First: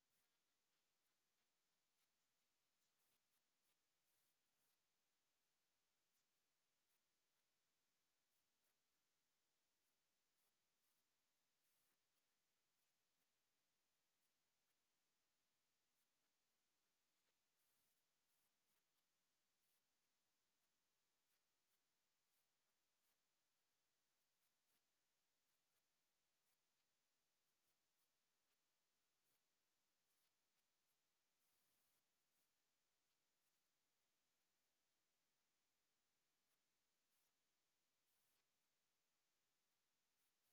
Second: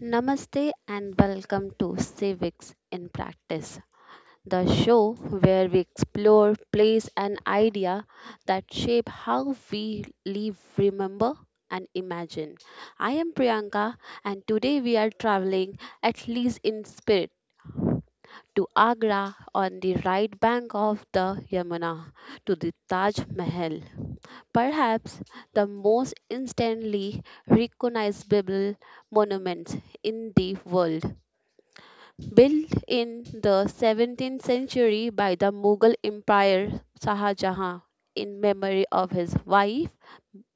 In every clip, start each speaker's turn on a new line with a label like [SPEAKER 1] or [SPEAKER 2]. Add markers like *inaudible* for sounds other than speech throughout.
[SPEAKER 1] Namaste and welcome to Civics in Practice, the show where we explore place and idea that shape how we live, remember and imagine. I am Priyanka and today we are traveling, at least in spirit, to Agra on the right bank of the Yamuna to the Taj Mahal. Perhaps the most instantly recognizable monuments in the world, built in the 17th century by the Mughal Emperor Shah Jahan in memory of his wife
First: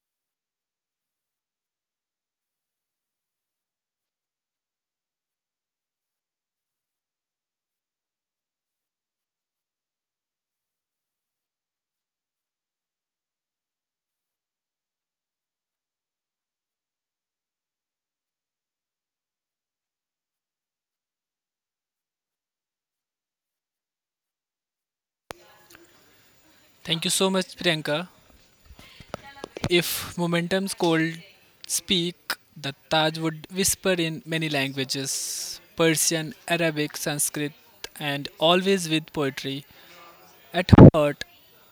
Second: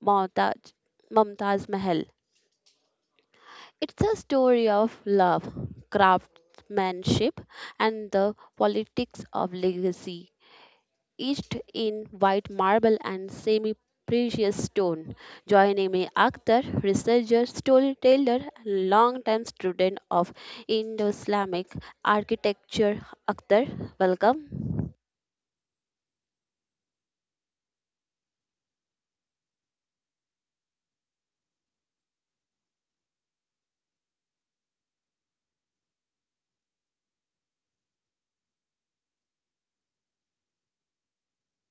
[SPEAKER 1] Mumtaz, Mumtaz Mahal. It's a story of love, craftsmanship, and the politics of legacy etched in white marble and semi precious stone. Joining me, Akhtar, researcher, storyteller, and longtime student of Indo Islamic architecture. Akhtar, welcome.
[SPEAKER 2] Thank you so much, Priyanka. If momentum's cold speak, the Taj would whisper in many languages: Persian, Arabic, Sanskrit, and always with poetry. At heart,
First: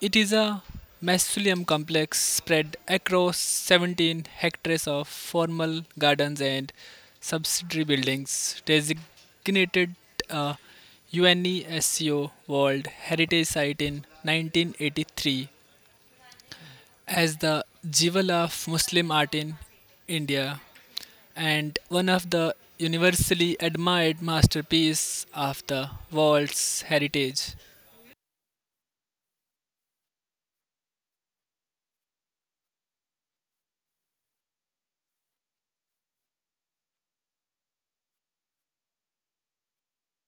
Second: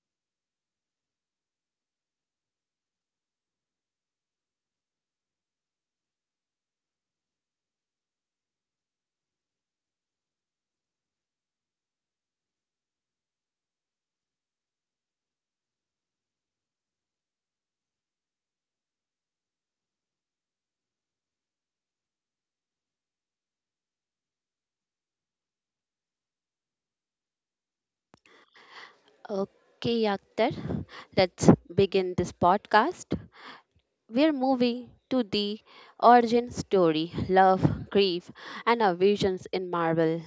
[SPEAKER 2] it is a mausoleum complex spread across 17 hectares of formal gardens and subsidiary buildings, designated a UNESCO World Heritage Site in 1983 as the jewel of Muslim art in India and one of the universally admired masterpiece of the world's heritage.
[SPEAKER 1] Okay, Akhtar, let's begin this podcast. We're moving to the origin story, love, grief, and our visions in marble.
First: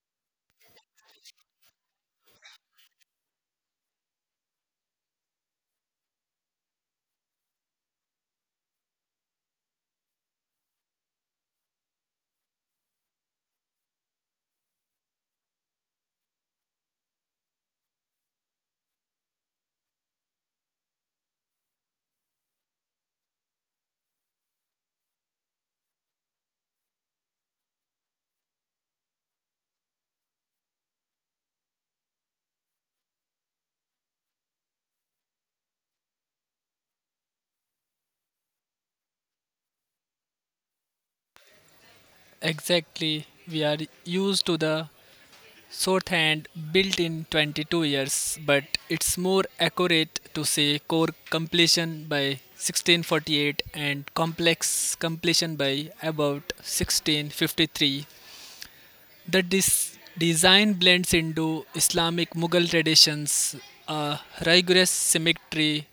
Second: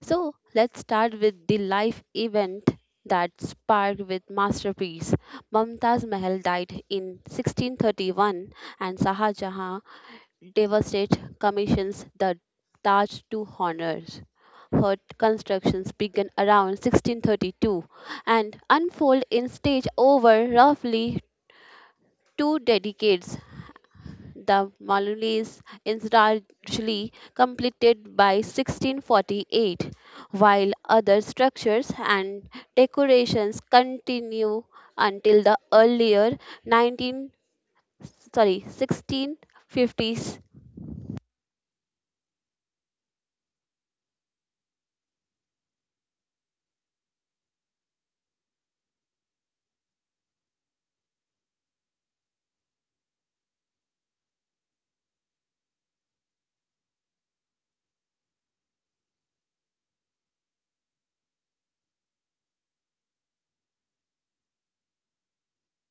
[SPEAKER 1] So let's start with the life event that sparked with masterpiece. Mumtaz Mahal died in 1631 and Shah Jahan, devastated, commissions the Taj to honor. Her constructions began around 1632 and unfold in stage over roughly two decades, the Malulis incidentally completed by 1648, while other structures and decorations continue until the earlier 19 sorry 1650s.
[SPEAKER 2] Exactly, we are used to the shorthand built in 22 years, but it's more accurate to say core completion by 1648 and complex completion by about 1653. The design blends into Islamic Mughal traditions, a rigorous symmetry,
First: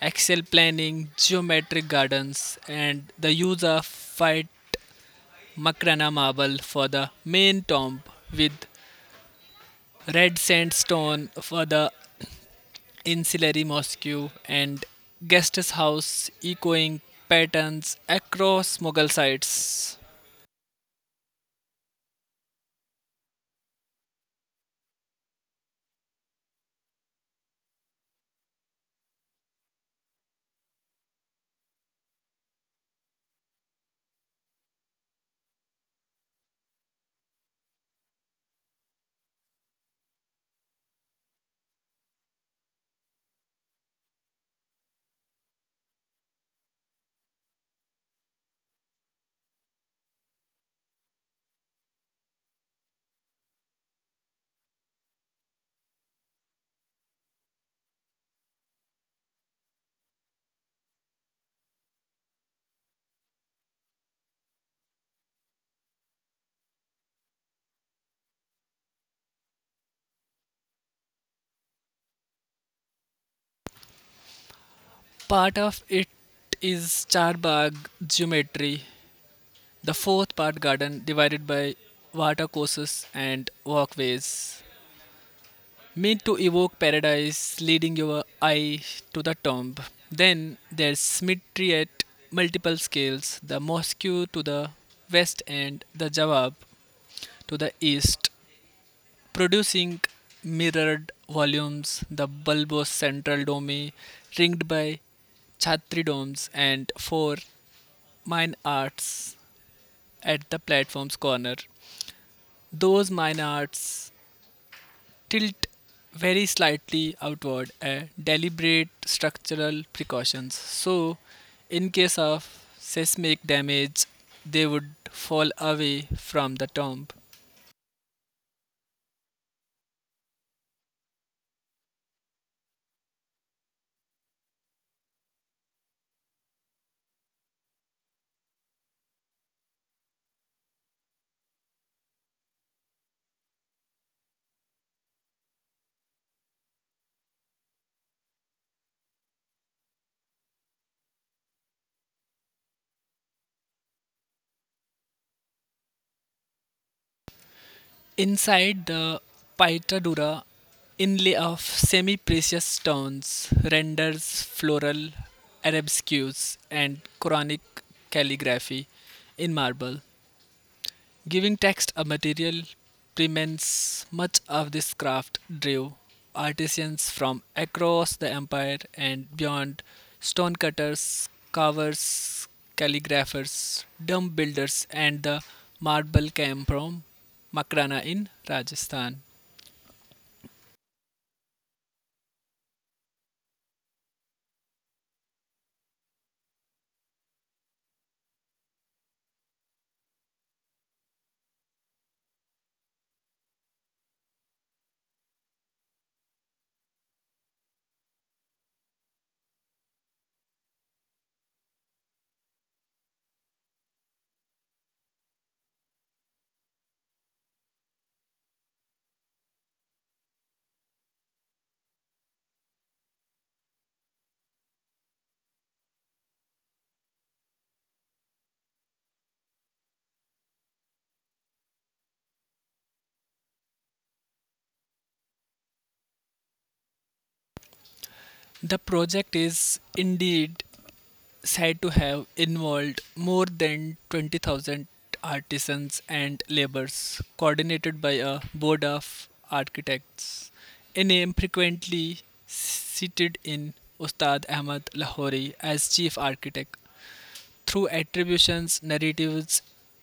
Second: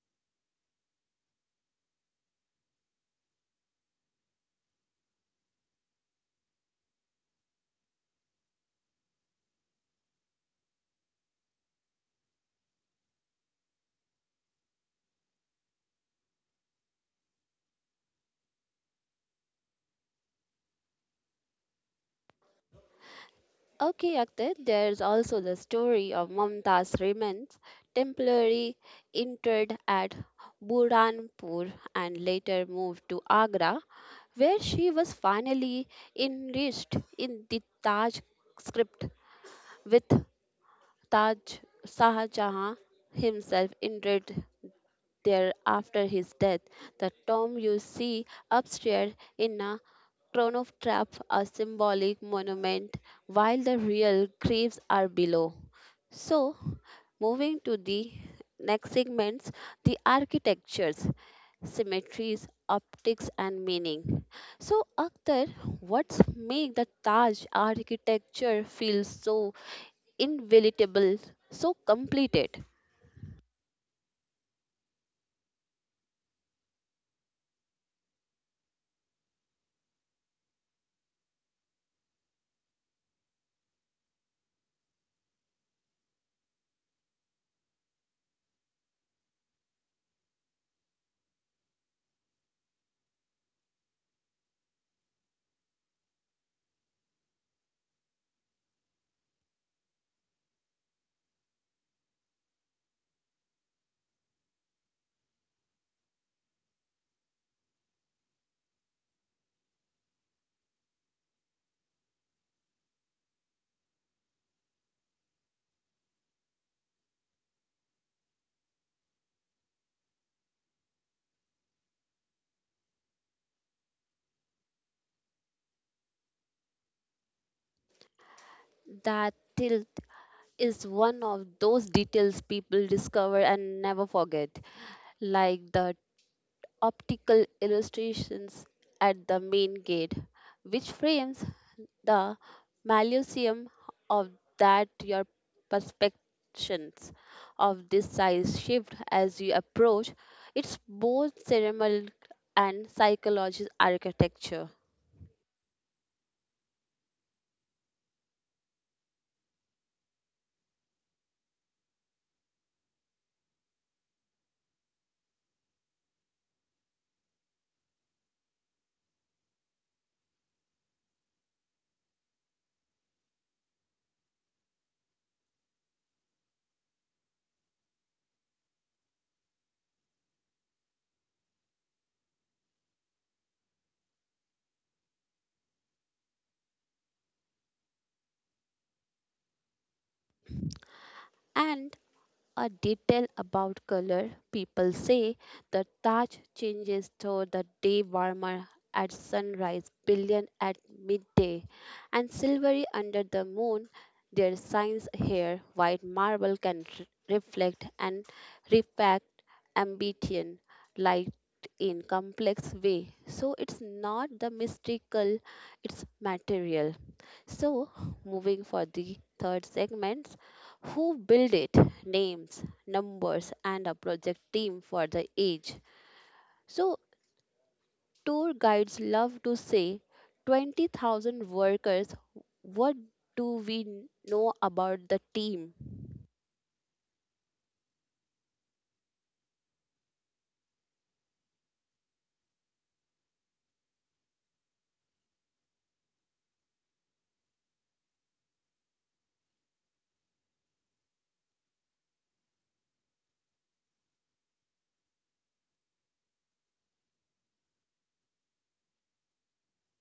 [SPEAKER 2] axial planning, geometric gardens, and the use of white Makrana marble for the main tomb with red sandstone for the ancillary mosque and guest house, echoing patterns across Mughal sites.
[SPEAKER 1] Okay, Akhtar, there's also the story of Mumtaz Rehman's temporarily interred at Burhanpur and later moved to Agra, where she was finally enriched in the Taj script with Taj Shah Jahan himself interred there after his death. The tomb you see upstairs in a crown of trap, a symbolic monument, while the real graves are below. So, moving to the next segments, the architectures, symmetries, optics, and meaning. So, Akhtar, what's make the Taj architecture feel so invaluable, so completed?
[SPEAKER 2] Part of it is Charbagh geometry, the fourth part garden divided by watercourses and walkways meant to evoke paradise, leading your eye to the tomb. Then there's symmetry at multiple scales: the mosque to the west and the Jawab to the east, producing mirrored volumes, the bulbous central dome ringed by Chhatri domes, and four mine arts at the platform's corner. Those Maynards tilt very slightly outward, a deliberate structural precautions. So, in case of seismic damage, they would fall away from the tomb.
[SPEAKER 1] That till is one of those details people discover and never forget, like the optical illustrations at the main gate, which frames the malusium of that your perceptions of this size shift as you approach. It's both ceremonial and psychological architecture.
[SPEAKER 2] Inside the Paitadura, inlay of semi-precious stones renders floral arabesques and Quranic calligraphy in marble. Giving text a material premise, much of this craft drew artisans from across the empire and beyond: stonecutters, carvers, calligraphers, dome builders, and the marble came from Makrana in Rajasthan.
[SPEAKER 1] And a detail about color. People say the Taj changes to the day, warmer at sunrise, brilliant at midday, and silvery under the moon. Their signs here, white marble can reflect and refract ambient light in complex way. So it's not the mystical, it's material. So moving for the third segment, who build it, names, numbers, and a project team for the age. So, tour guides love to say 20,000 workers. What do we know about the team?
[SPEAKER 2] The project is indeed said to have involved more than 20,000 artisans and laborers, coordinated by a board of architects, a name frequently cited in Ustad Ahmad Lahori as chief architect. Through attributions, narratives,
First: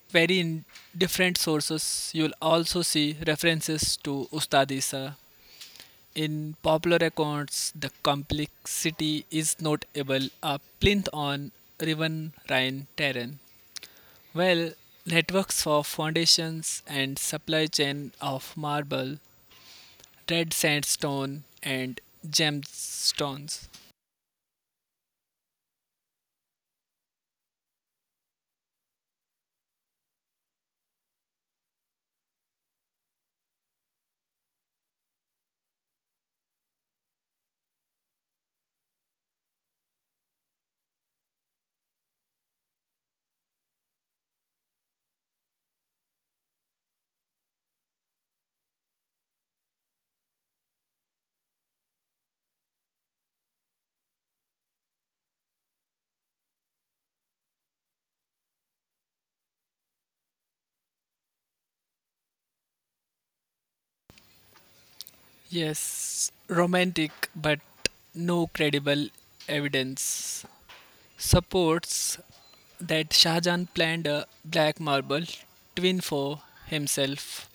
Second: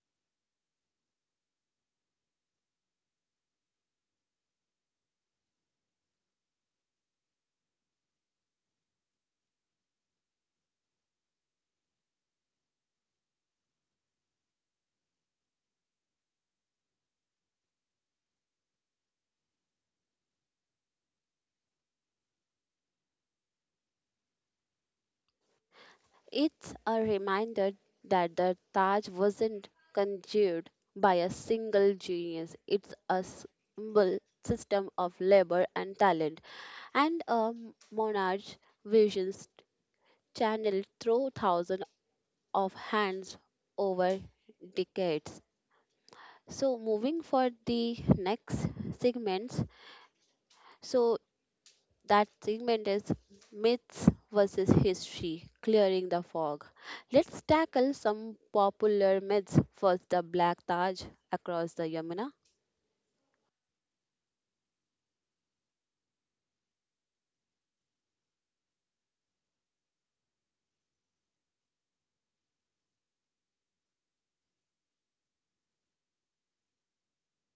[SPEAKER 2] very in different sources, you will also see references to Ustad Isa. In popular accounts, the complexity is notable. A plinth on riverine terrain. Well, networks of foundations and supply chain of marble, red sandstone, and gemstones.
[SPEAKER 1] It's a reminder that the Taj wasn't conjured by a single genius. It's a symbol system of labor and talent and a monarch's visions channeled through thousands of hands over decades. So moving for the next segments. So that segment is myths versus history, clearing the fog. Let's tackle some popular myths. First, the Black Taj across the Yamuna.
[SPEAKER 2] Yes, romantic, but no credible evidence supports that Shahjahan planned a black marble twin for himself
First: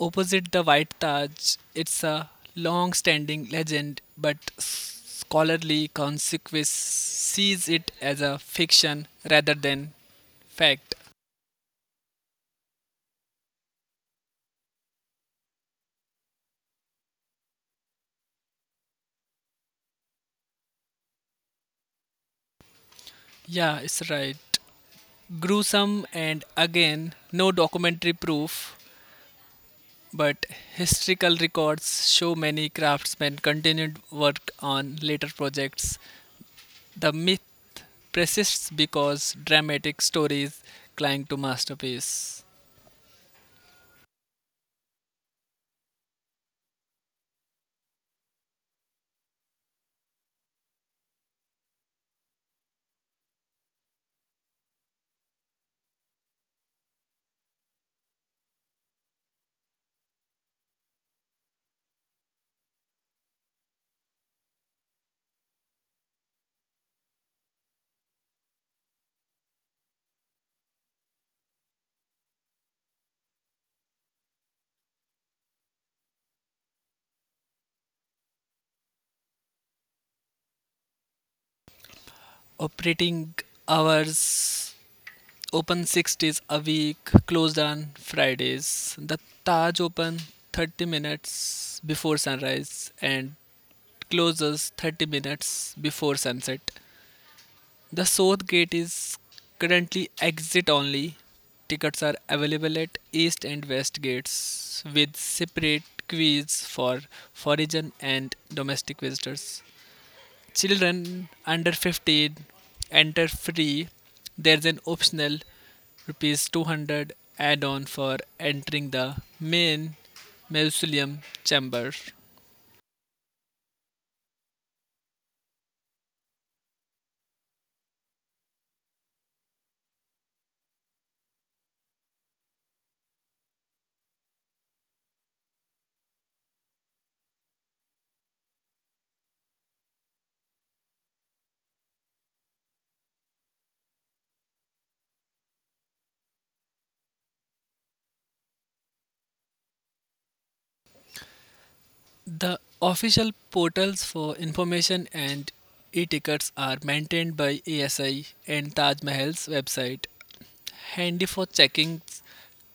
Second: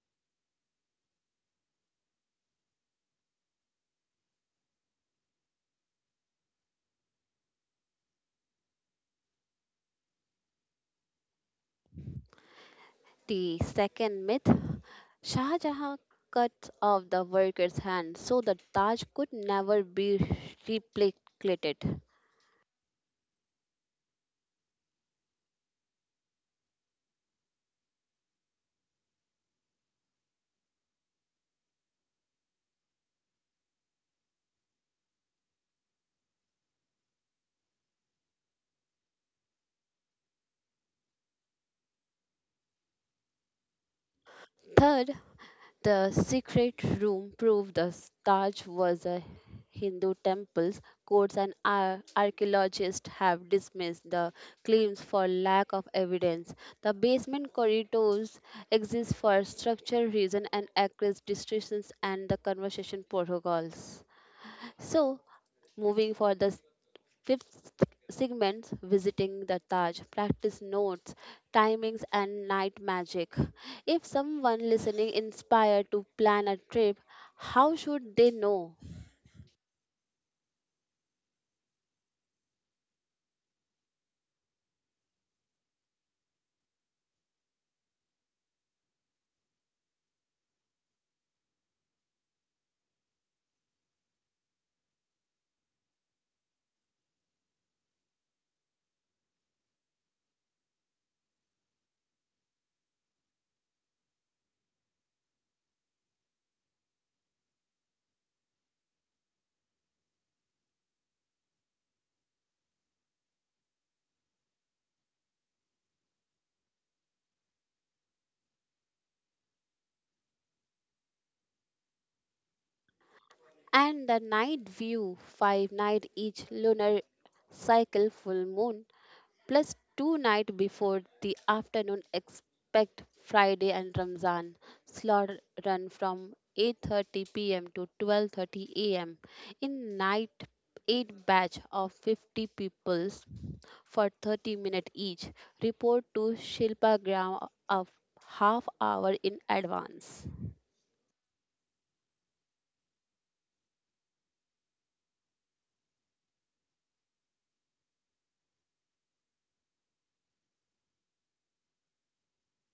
[SPEAKER 2] opposite the White Taj. It's a long standing legend, but scholarly consequence sees it as a fiction rather than fact.
[SPEAKER 1] The second myth, Shah Jahan cut off the worker's hand so the Taj could never be replicated.
[SPEAKER 2] Yeah, it's right. Gruesome, and again, no documentary proof, but historical records show many craftsmen continued work on later projects. The myth persists because dramatic stories cling to masterpiece.
[SPEAKER 1] Third, the secret room proved the Taj was a Hindu temple's. Courts and archaeologists have dismissed the claims for lack of evidence. The basement corridors exist for structural reason and access distortions and the conversation protocols. So, moving for the fifth segments, visiting the Taj, practice notes, timings, and night magic. If someone listening inspired to plan a trip, how should they know?
[SPEAKER 2] Operating hours: open 6 days a week, closed on Fridays. The Taj open 30 minutes before sunrise and closes 30 minutes before sunset. The South Gate is currently exit only. Tickets are available at East and West gates with separate queues for foreign and domestic visitors. Children under 15 enter free. There's an optional rupees 200 add-on for entering the main mausoleum chamber.
[SPEAKER 1] And the night view, five night each lunar cycle full moon plus two night before the afternoon expect Friday and Ramzan. Slot run from 8:30 p.m. to 12:30 a.m. in night, 8 batch of 50 peoples for 30 minutes each. Report to Shilpa Gram of half hour in advance.
[SPEAKER 2] The official portals for information and e-tickets are maintained by ASI and Taj Mahal's website, handy for checking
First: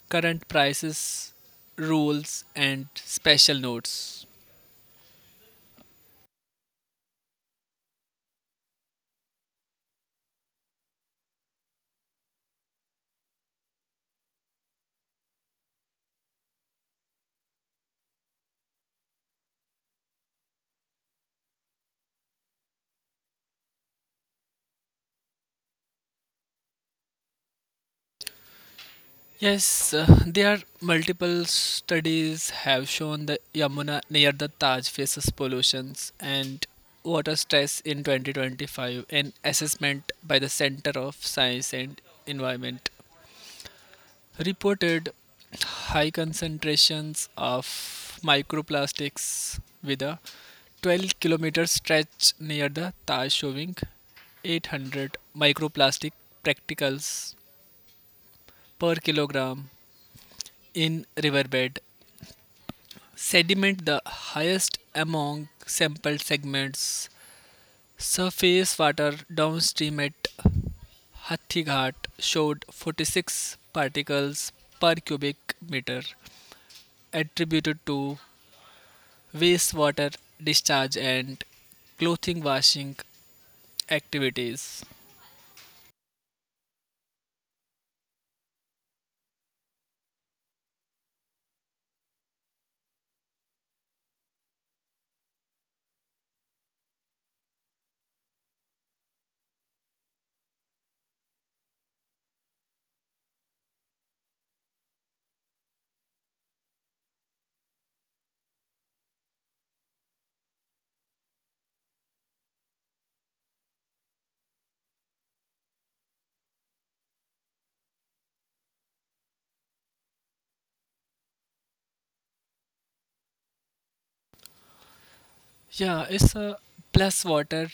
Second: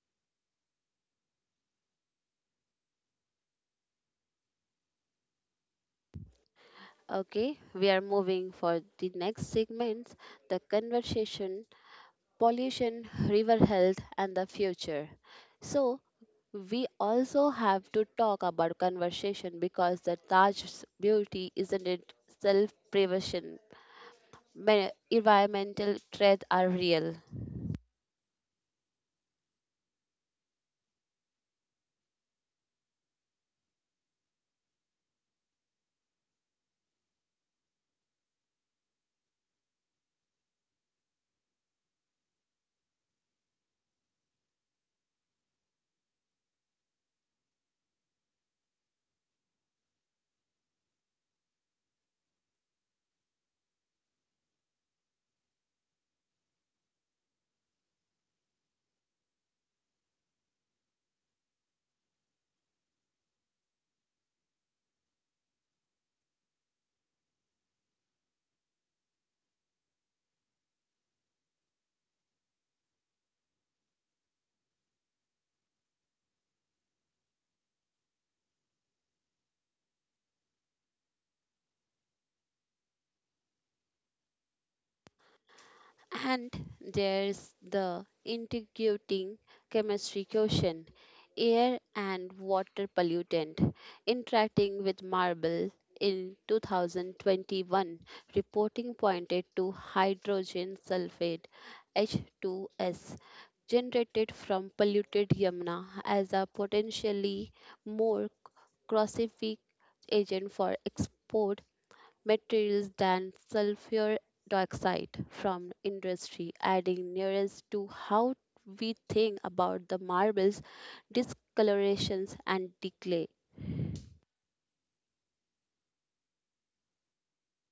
[SPEAKER 2] current prices, rules, and special notes.
[SPEAKER 1] Okay, we are moving for the next segment, the conversation pollution, river health, and the future. So, we also have to talk about conversation because the Taj's beauty isn't it self prevention. Environmental threats are real.
[SPEAKER 2] Yes, there are multiple studies have shown the Yamuna near the Taj faces pollutions and water stress. In 2025, an assessment by the Center of Science and Environment reported high concentrations of microplastics, with a 12-kilometer stretch near the Taj showing 800 microplastic particles per kilogram in riverbed sediment, the highest among sampled segments. Surface water downstream at Hathighat showed 46 particles per cubic meter, attributed to wastewater discharge and clothing washing activities.
[SPEAKER 1] And there's the integrating chemistry question, air and water pollutant interacting with marble in 2021. Reporting pointed to hydrogen sulfate, H2S, generated from polluted Yamuna as a potentially more corrosive agent for export materials than sulfur dioxide from industry, adding nearest to how we think about the marbles, discolorations, and decay.
[SPEAKER 2] Yeah, it's a plus water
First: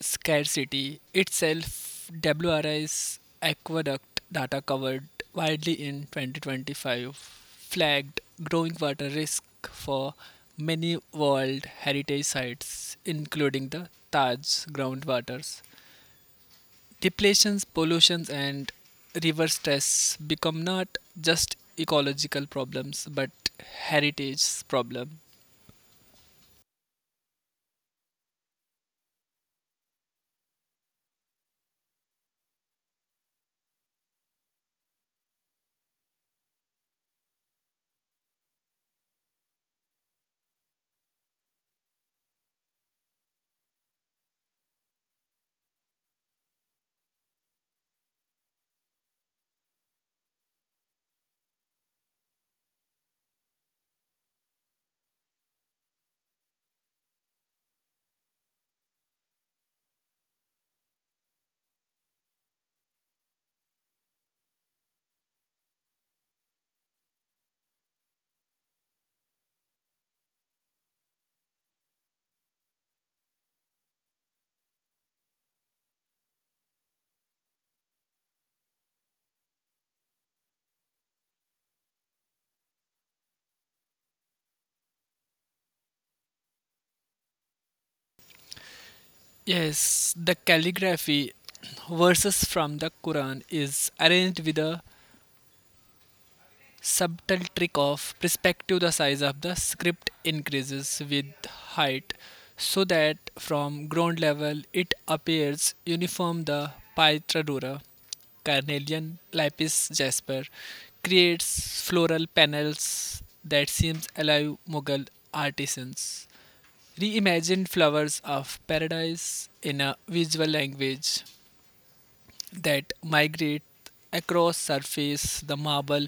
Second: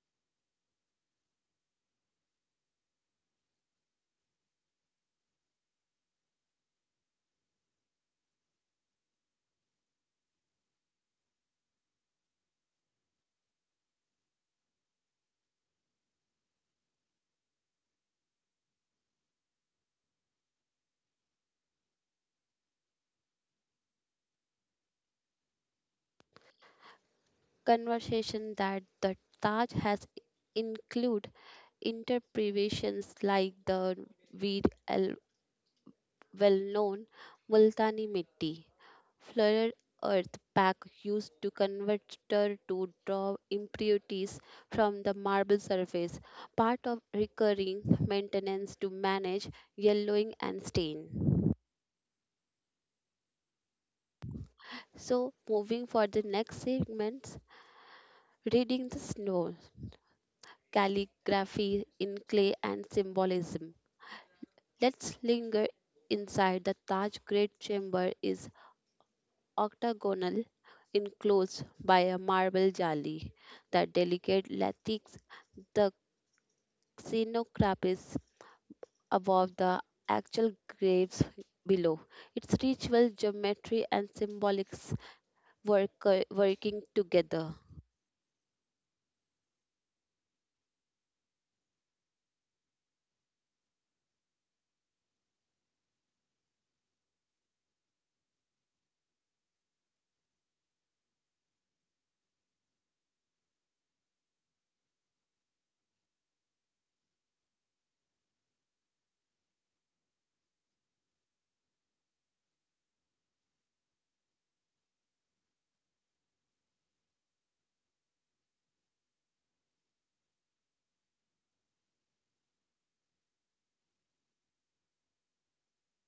[SPEAKER 2] scarcity itself. WRI's aqueduct data, covered widely in 2025, flagged growing water risk for many World Heritage Sites, including the Taj groundwaters. Depletions, pollutions, and river stress become not just ecological problems but heritage problem.
[SPEAKER 1] Conversation that the Taj has include interpretations like the weed al- well known Multani Mitti. Flooded earth pack used to converter to draw impurities from the marble surface, part of recurring maintenance to manage yellowing and stain. So, moving for the next segment, reading the snow, calligraphy in clay, and symbolism. Let's linger inside the Taj. Great Chamber is octagonal, enclosed by a marble jali. The delicate latex, the xenocrapis above, the actual graves below. Its ritual, geometry, and symbolics work, working together.
[SPEAKER 2] Yes, the calligraphy *clears throat* verses from the Quran is arranged with a subtle trick of perspective. The size of the script increases with height so that from ground level it appears uniform. The Pytradura, carnelian lapis jasper, creates floral panels that seems alive. Mughal artisans reimagined flowers of paradise in a visual language that migrate across surface. The marble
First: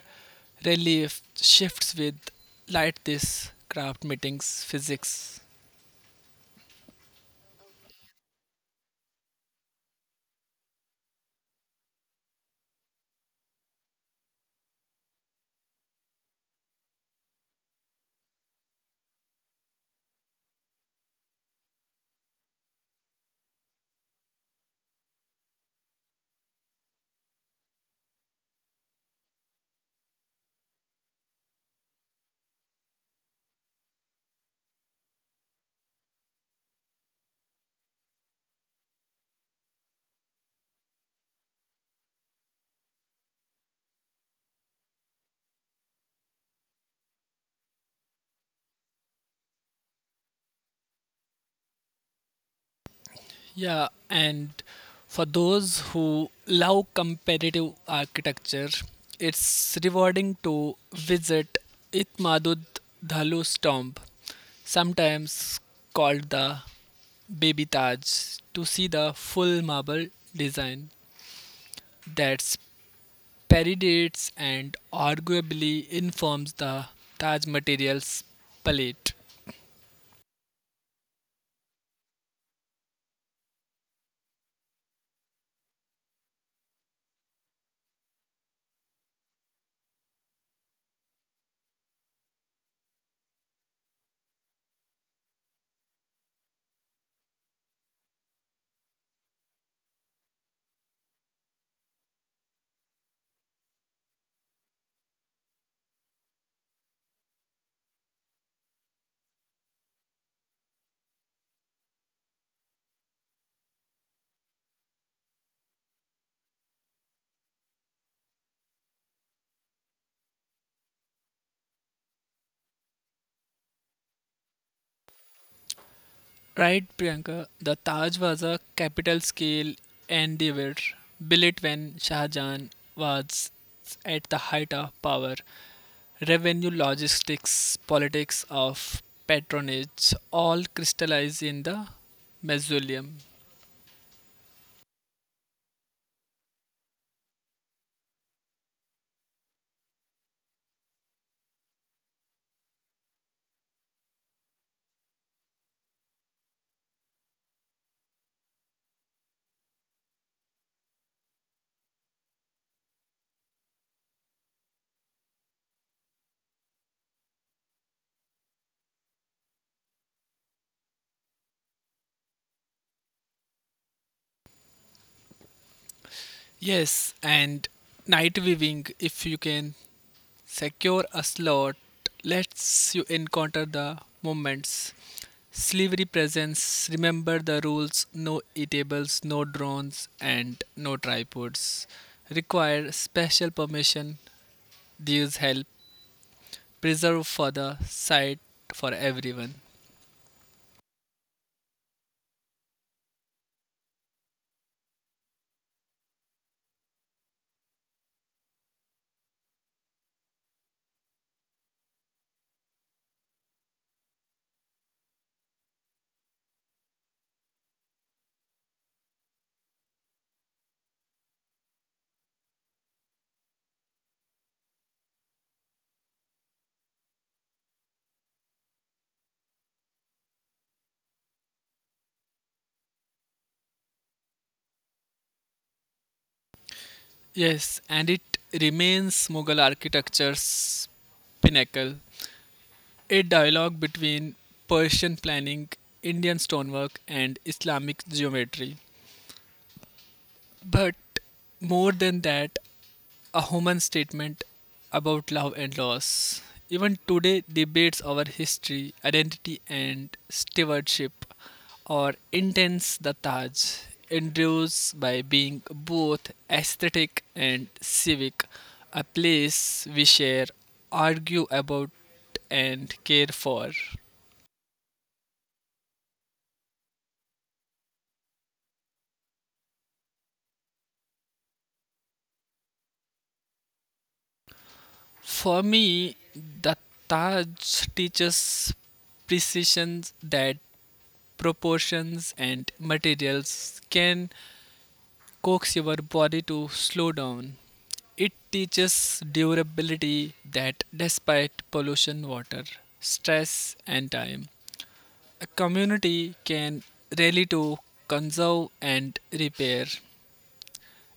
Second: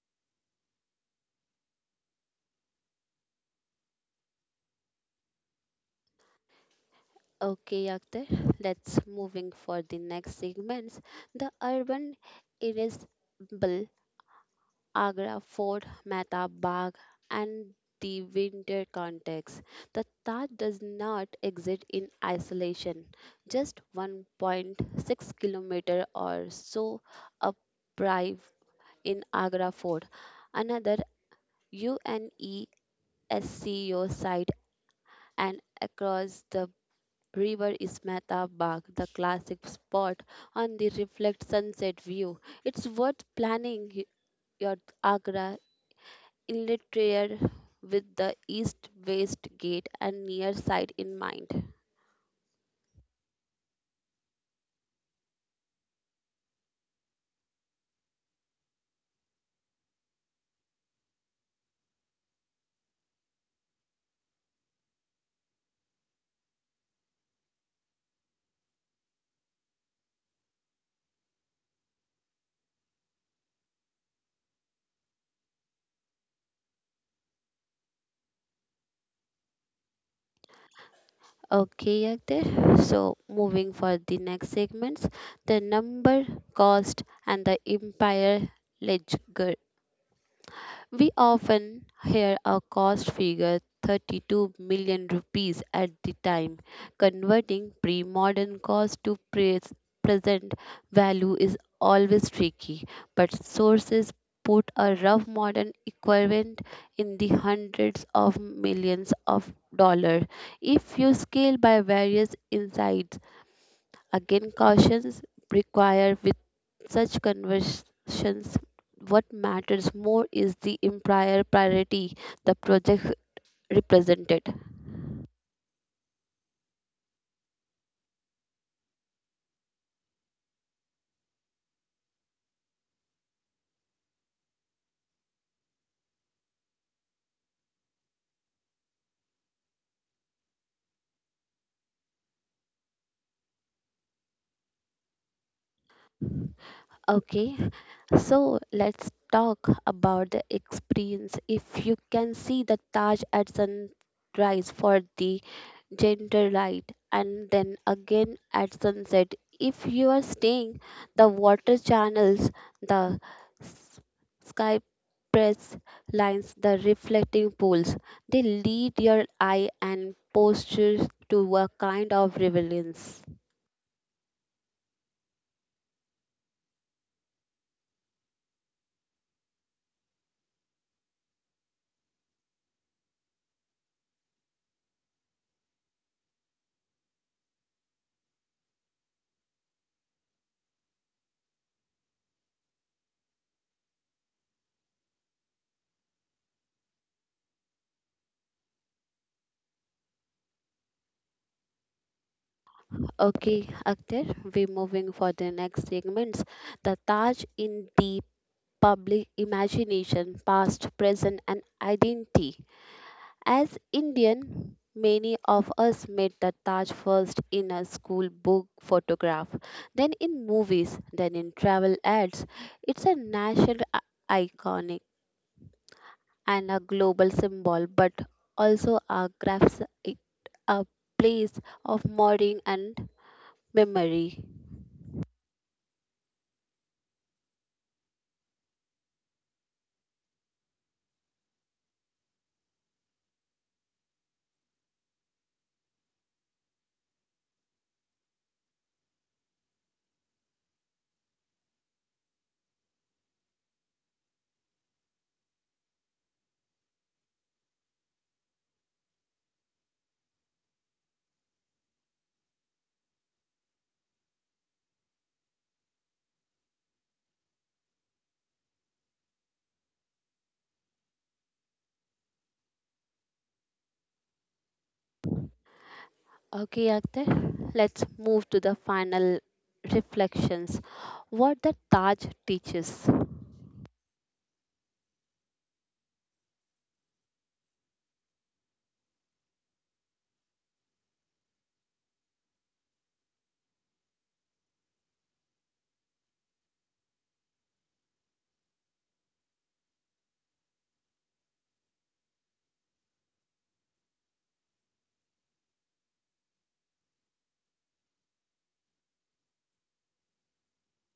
[SPEAKER 2] relief shifts with light. This craft meetings physics.
[SPEAKER 1] Okay, Akhtar, let's moving for the next segments. The urban irresistible Agra Fort, Mehtab Bagh, and the winter context. The Taj does not exist in isolation. Just 1.6 kilometer or so uprive in Agra Fort, another UNESCO site, and across the river is Mehtab Bagh, the classic spot on the reflect sunset view. It's worth planning your Agra inlet rear with the east west gate and near side in mind.
[SPEAKER 2] Yeah, and for those who love comparative architecture, it's rewarding to visit itmadud dhalu's tomb, sometimes called the Baby Taj, to see the full marble design that's predates and arguably informs the Taj materials palette.
[SPEAKER 1] Okay, Yagdesh. So moving for the next segments, the number cost and the empire ledger. We often hear a cost figure, 32 million rupees at the time. Converting pre modern cost to present value is always tricky, but sources put a rough modern equivalent in the hundreds of millions of dollars. If you scale by various insights, again, cautions require with such conversions. What matters more is the entire priority the project represented.
[SPEAKER 2] Right, Priyanka, the Taj was a capital scale endeavor built when Shah Jahan was at the height of power. Revenue, logistics, politics of patronage all crystallize in the mausoleum.
[SPEAKER 1] Okay, so let's talk about the experience. If you can see the Taj at sunrise for the gentle light and then again at sunset, if you are staying the water channels, the sky press lines, the reflecting pools. They lead your eye and postures to a kind of relevance.
[SPEAKER 2] Yes, and night weaving, if you can secure a slot, lets you encounter the moments. Slavery presents, remember the rules: no eatables, no drones, and no tripods. Require special permission. These help preserve for the site for everyone.
[SPEAKER 1] Okay, Akhtar, we're moving for the next segments. The Taj in the public imagination, past, present, and identity. As Indian, many of us met the Taj first in a school book photograph, then in movies, then in travel ads. It's a national iconic and a global symbol, but also a graphic, a place of mourning and memory.
[SPEAKER 2] Yes, and it remains Mughal architecture's pinnacle, a dialogue between Persian planning, Indian stonework, and Islamic geometry. But more than that, a human statement about love and loss. Even today, debates over history, identity, and stewardship are intense. The Taj endures by being both aesthetic and civic, a place we share, argue about, and care for.
[SPEAKER 1] Okay, Akhtar, let's move to the final reflections. What the Taj teaches.
[SPEAKER 2] For me, the Taj teaches precision, that proportions and materials can coax your body to slow down. It teaches durability, that despite pollution, water, stress, and time, a community can rally to conserve and repair.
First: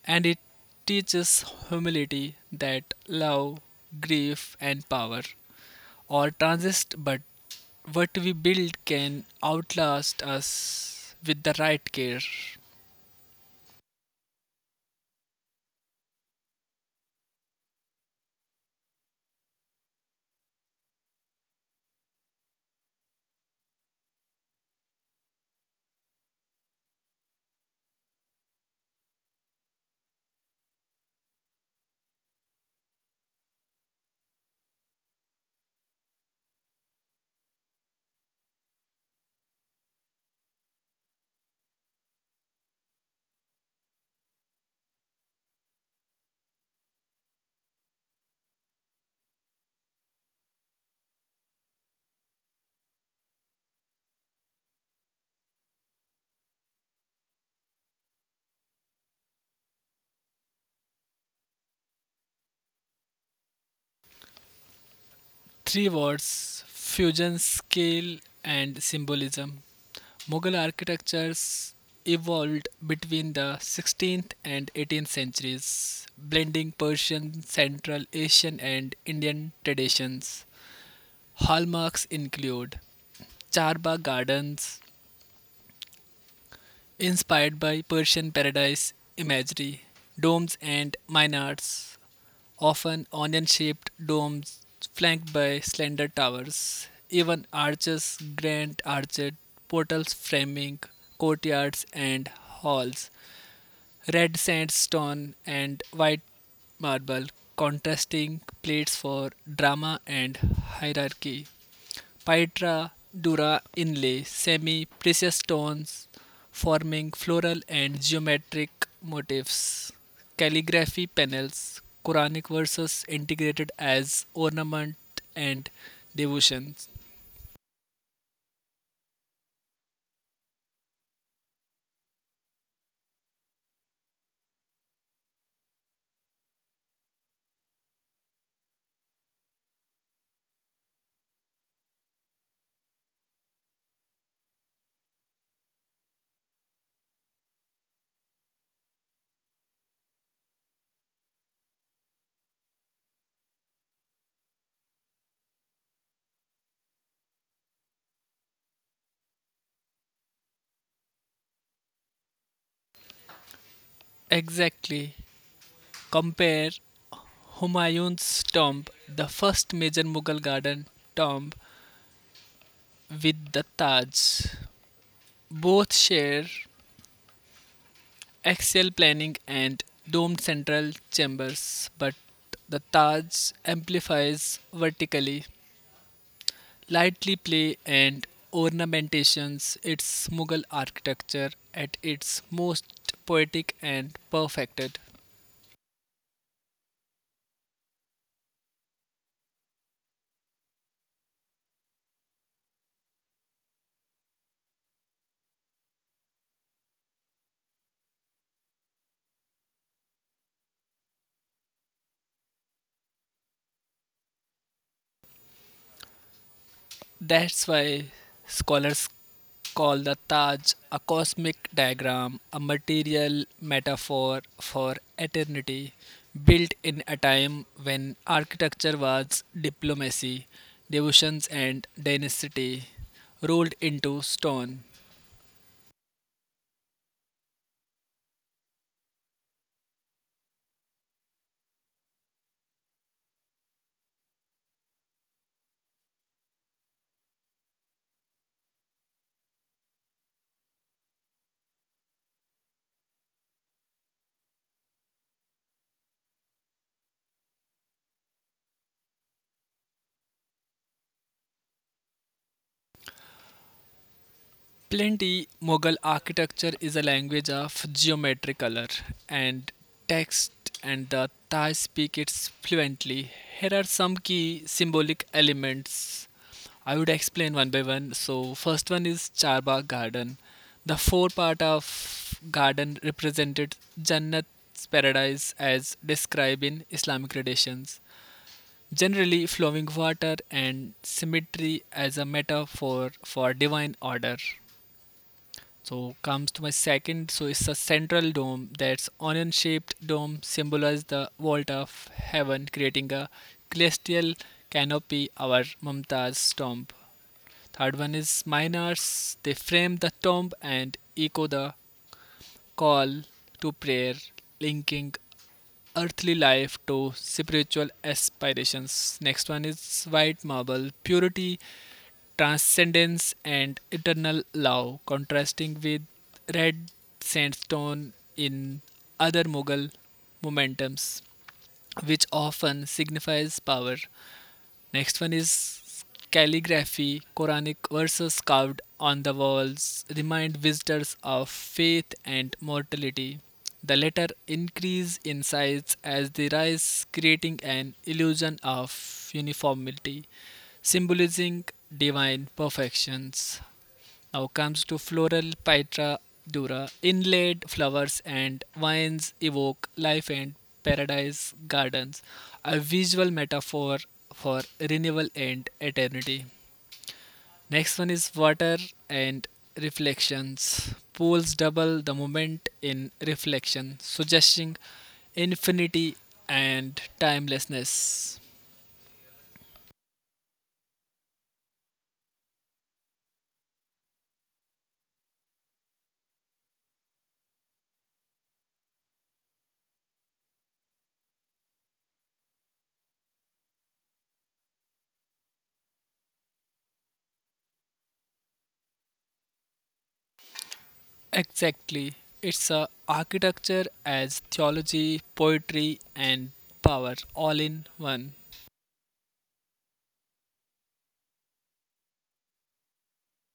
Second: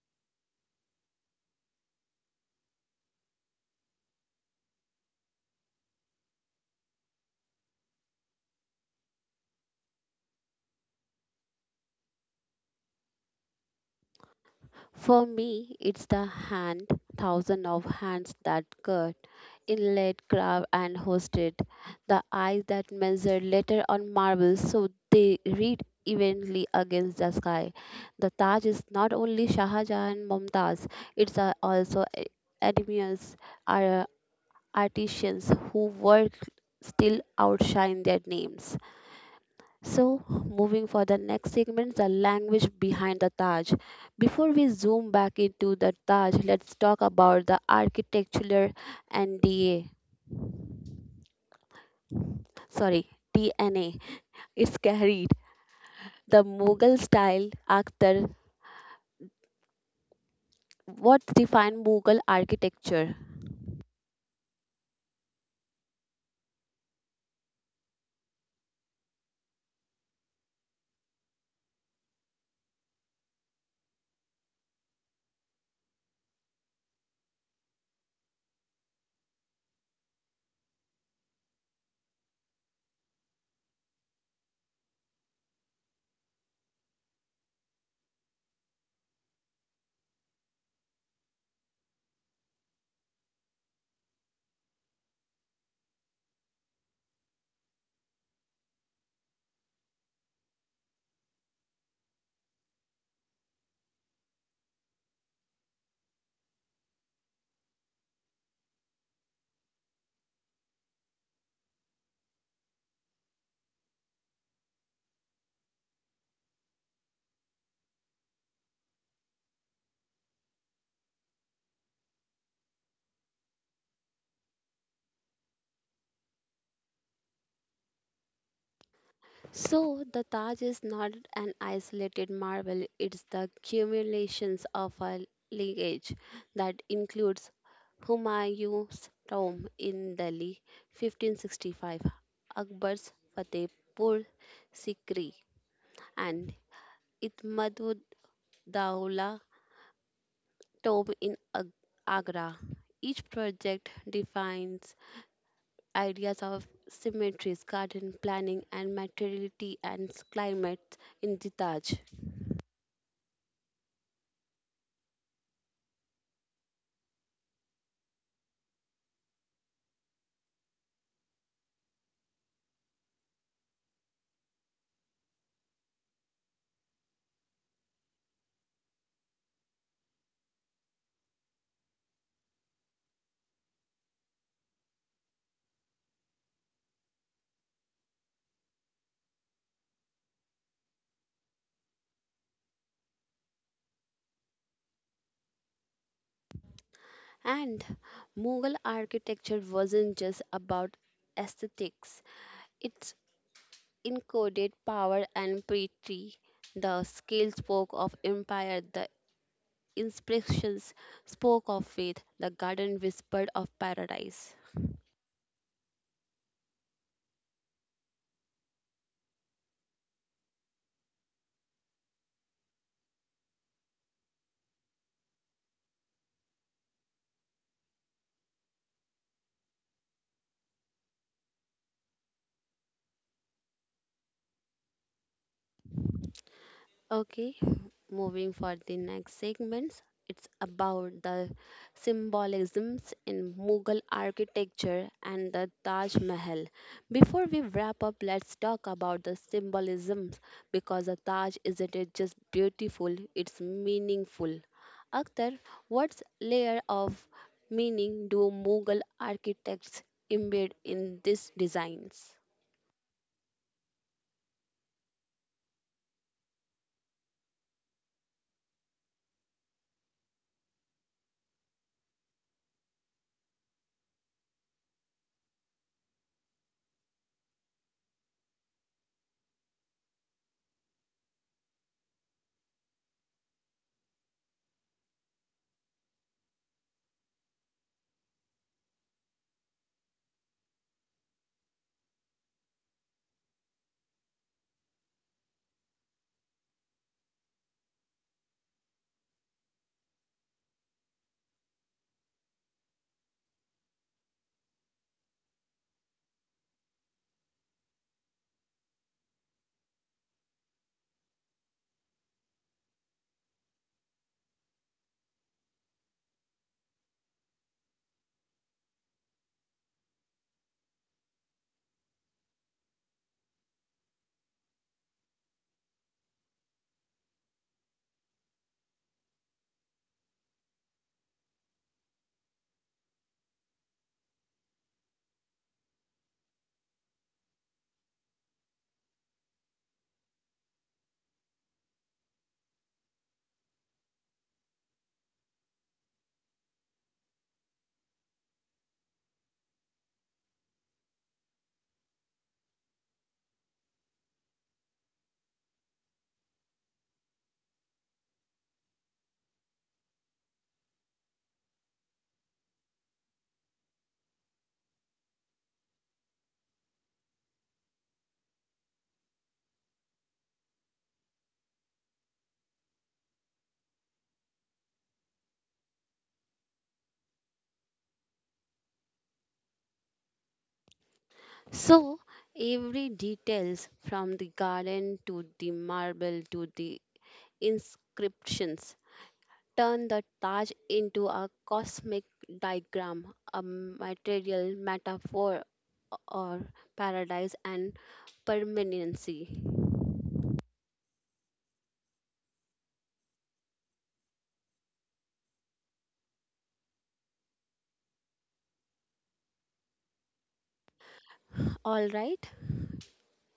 [SPEAKER 2] And it teaches humility, that love, grief, and power are transist, but what we build can outlast us with the right care.
[SPEAKER 1] For me, it's the hand, thousand of hands that cut, inlaid, carved, and hosted, the eyes that measured letter on marble so they read evenly against the sky. The Taj is not only Shah Jahan and Mumtaz, it's also envious are artisans who work still outshine their names. So, moving for the next segment, the language behind the Taj. Before we zoom back into the Taj, let's talk about the architectural and sorry, DNA it's carried. The Mughal style actor, what defined Mughal architecture?
[SPEAKER 2] Three words: fusion, scale, and symbolism. Mughal architectures evolved between the 16th and 18th centuries, blending Persian, Central Asian, and Indian traditions. Hallmarks include Charbagh Gardens, inspired by Persian paradise imagery; domes and minarets, often onion shaped domes flanked by slender towers; even arches, grand arched portals framing courtyards and halls; red sandstone and white marble, contrasting plates for drama and hierarchy; Pitra dura inlay semi precious stones forming floral and geometric motifs; calligraphy panels, Quranic verses integrated as ornament and devotions.
[SPEAKER 1] So, the Taj is not an isolated marvel, it's the accumulations of a lineage that includes Humayun's tomb in Delhi, 1565, Akbar's Fatehpur Sikri, and Itmadu Daula tomb in Agra. Each project defines ideas of cemeteries, garden planning, and materiality and climate in the Taj.
[SPEAKER 2] Exactly. Compare Humayun's tomb, the first major Mughal garden tomb, with the Taj. Both share axial planning and domed central chambers, but the Taj amplifies vertically. Lightly play and ornamentations, its Mughal architecture at its most poetic and perfected.
[SPEAKER 1] And Mughal architecture wasn't just about aesthetics, it encoded power and piety. The scale spoke of empire, the inscriptions spoke of faith, the garden whispered of paradise.
[SPEAKER 2] That's why scholars call the Taj a cosmic diagram, a material metaphor for eternity, built in a time when architecture was diplomacy, devotions, and dynasty rolled into stone.
[SPEAKER 1] Okay, moving for the next segments. It's about the symbolisms in Mughal architecture and the Taj Mahal. Before we wrap up, let's talk about the symbolisms because the Taj isn't it just beautiful, it's meaningful. Akhtar, what layer of meaning do Mughal architects embed in these designs?
[SPEAKER 2] Plenty, Mughal architecture is a language of geometric color and text, and the Thai speak it fluently. Here are some key symbolic elements. I would explain one by one. So, first one is Charbagh Garden. The four part of garden represented Jannat's paradise as described in Islamic traditions. Generally, flowing water and symmetry as a metaphor for divine order. So comes to my second. So it's a central dome, that's onion-shaped dome symbolizes the vault of heaven, creating a celestial canopy. Our Mumtaz's tomb. Third one is miners. They frame the tomb and echo the call to prayer, linking earthly life to spiritual aspirations. Next one is white marble: purity, transcendence, and eternal love, contrasting with red sandstone in other Mughal momentums, which often signifies power. Next one is calligraphy, Quranic verses carved on the walls remind visitors of faith and mortality. The latter increase in size as they rise, creating an illusion of uniformity, symbolizing divine perfections. Now comes to floral Pitra dura. Inlaid flowers and vines evoke life and paradise gardens, a visual metaphor for renewal and eternity. Next one is water and reflections. Pools double the moment in reflection, suggesting infinity and timelessness.
[SPEAKER 1] So every details from the garden to the marble to the inscriptions turn the Taj into a cosmic diagram, a material metaphor or paradise and permanency.
[SPEAKER 2] Exactly. It's a architecture as theology, poetry and power all in one.
[SPEAKER 1] All right,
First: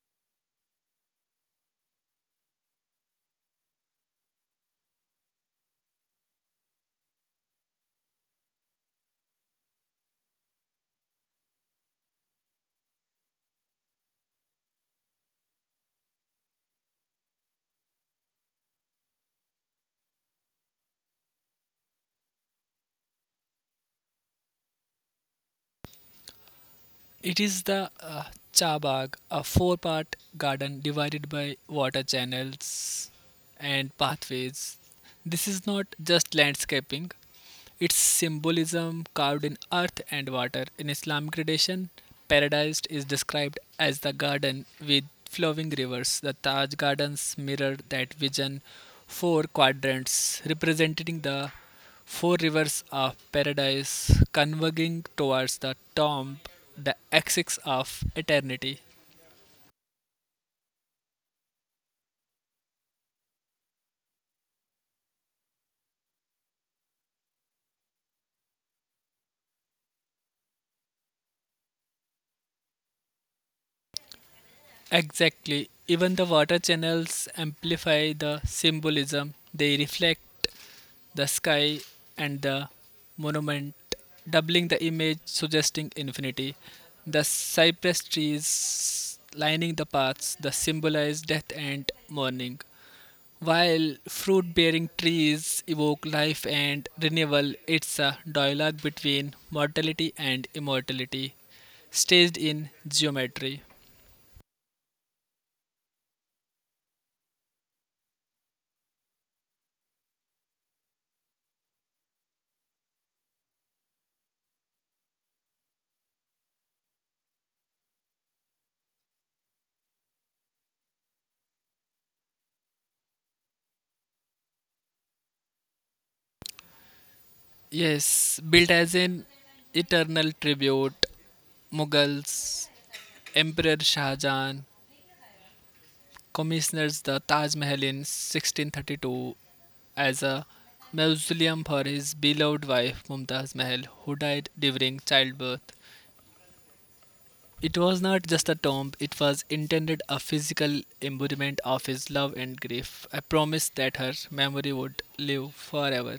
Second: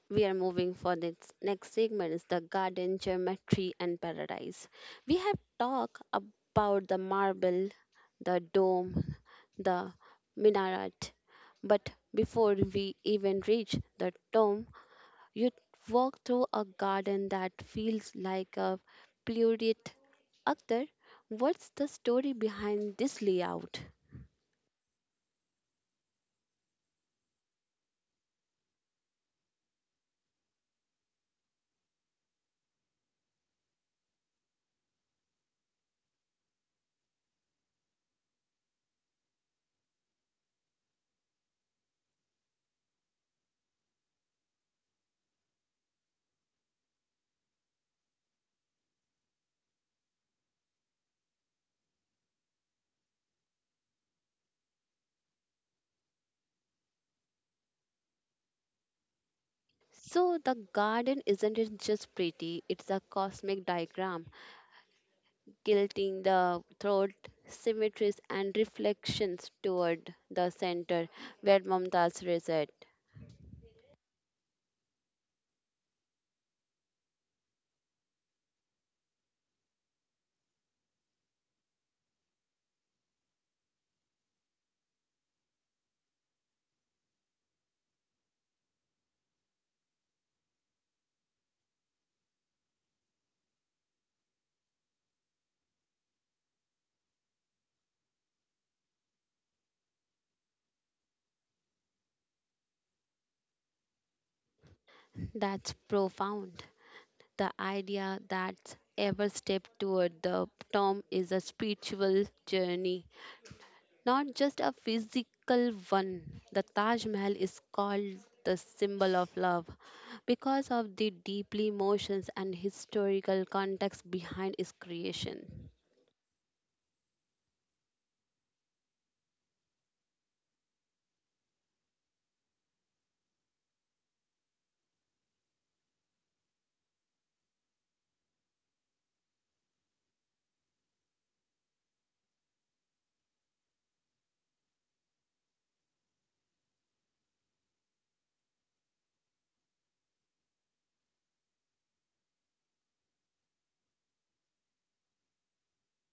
[SPEAKER 1] we are moving for this next segment, is the garden geometry and paradise. We have talked about the marble, the dome, the minaret, but before we even reach the dome, you walk through a garden that feels like a pluripotent. Akhtar, what's the story behind this layout?
[SPEAKER 2] It is the Chabag, a four-part garden divided by water channels and pathways. This is not just landscaping, its symbolism carved in earth and water. In Islamic tradition, paradise is described as the garden with flowing rivers. The Taj Gardens mirror that vision: four quadrants representing the four rivers of paradise converging towards the tomb, the axis of eternity.
[SPEAKER 1] So the garden isn't it just pretty, it's a cosmic diagram tilting the throat, symmetries and reflections toward the center where Mumtaz resides.
[SPEAKER 2] Exactly, even the water channels amplify the symbolism, they reflect the sky and the monument, doubling the image, suggesting infinity. The cypress trees lining the paths, the symbolize death and mourning, while fruit bearing trees evoke life and renewal. It's a dialogue between mortality and immortality, staged in geometry.
[SPEAKER 1] That's profound. The idea that every step toward the tomb is a spiritual journey, not just a physical one. The Taj Mahal is called the symbol of love because of the deeply emotions and historical context behind its creation.
[SPEAKER 2] Yes, built as an eternal tribute, Mughals, Emperor Shah Jahan commissioners the Taj Mahal in 1632 as a mausoleum for his beloved wife Mumtaz Mahal, who died during childbirth. It was not just a tomb, it was intended a physical embodiment of his love and grief, a promise that her memory would live forever.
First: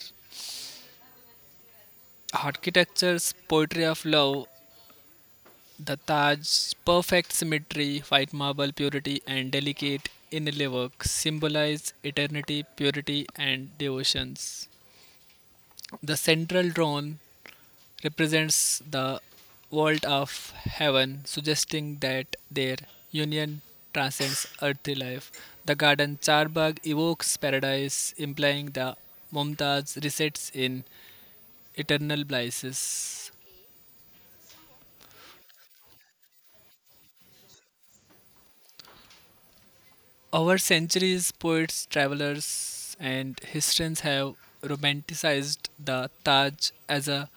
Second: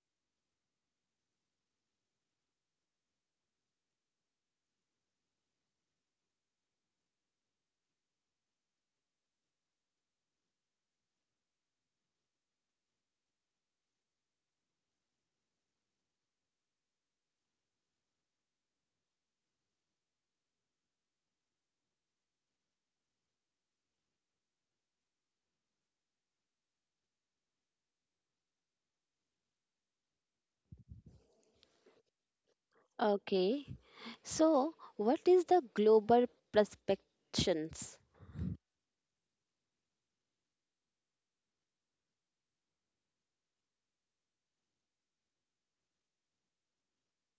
[SPEAKER 2] Architecture's poetry of love, the Taj's perfect symmetry, white marble purity, and delicate inlay work symbolize eternity, purity, and devotions. The central throne represents the vault of heaven, suggesting that their union transcends earthly life. The garden Charbagh evokes paradise, implying the Mumtaz resides in eternal blisses.
[SPEAKER 1] Okay. So, what is the global perspectives?
[SPEAKER 2] Over centuries, poets, travelers, and historians have romanticized the Taj as a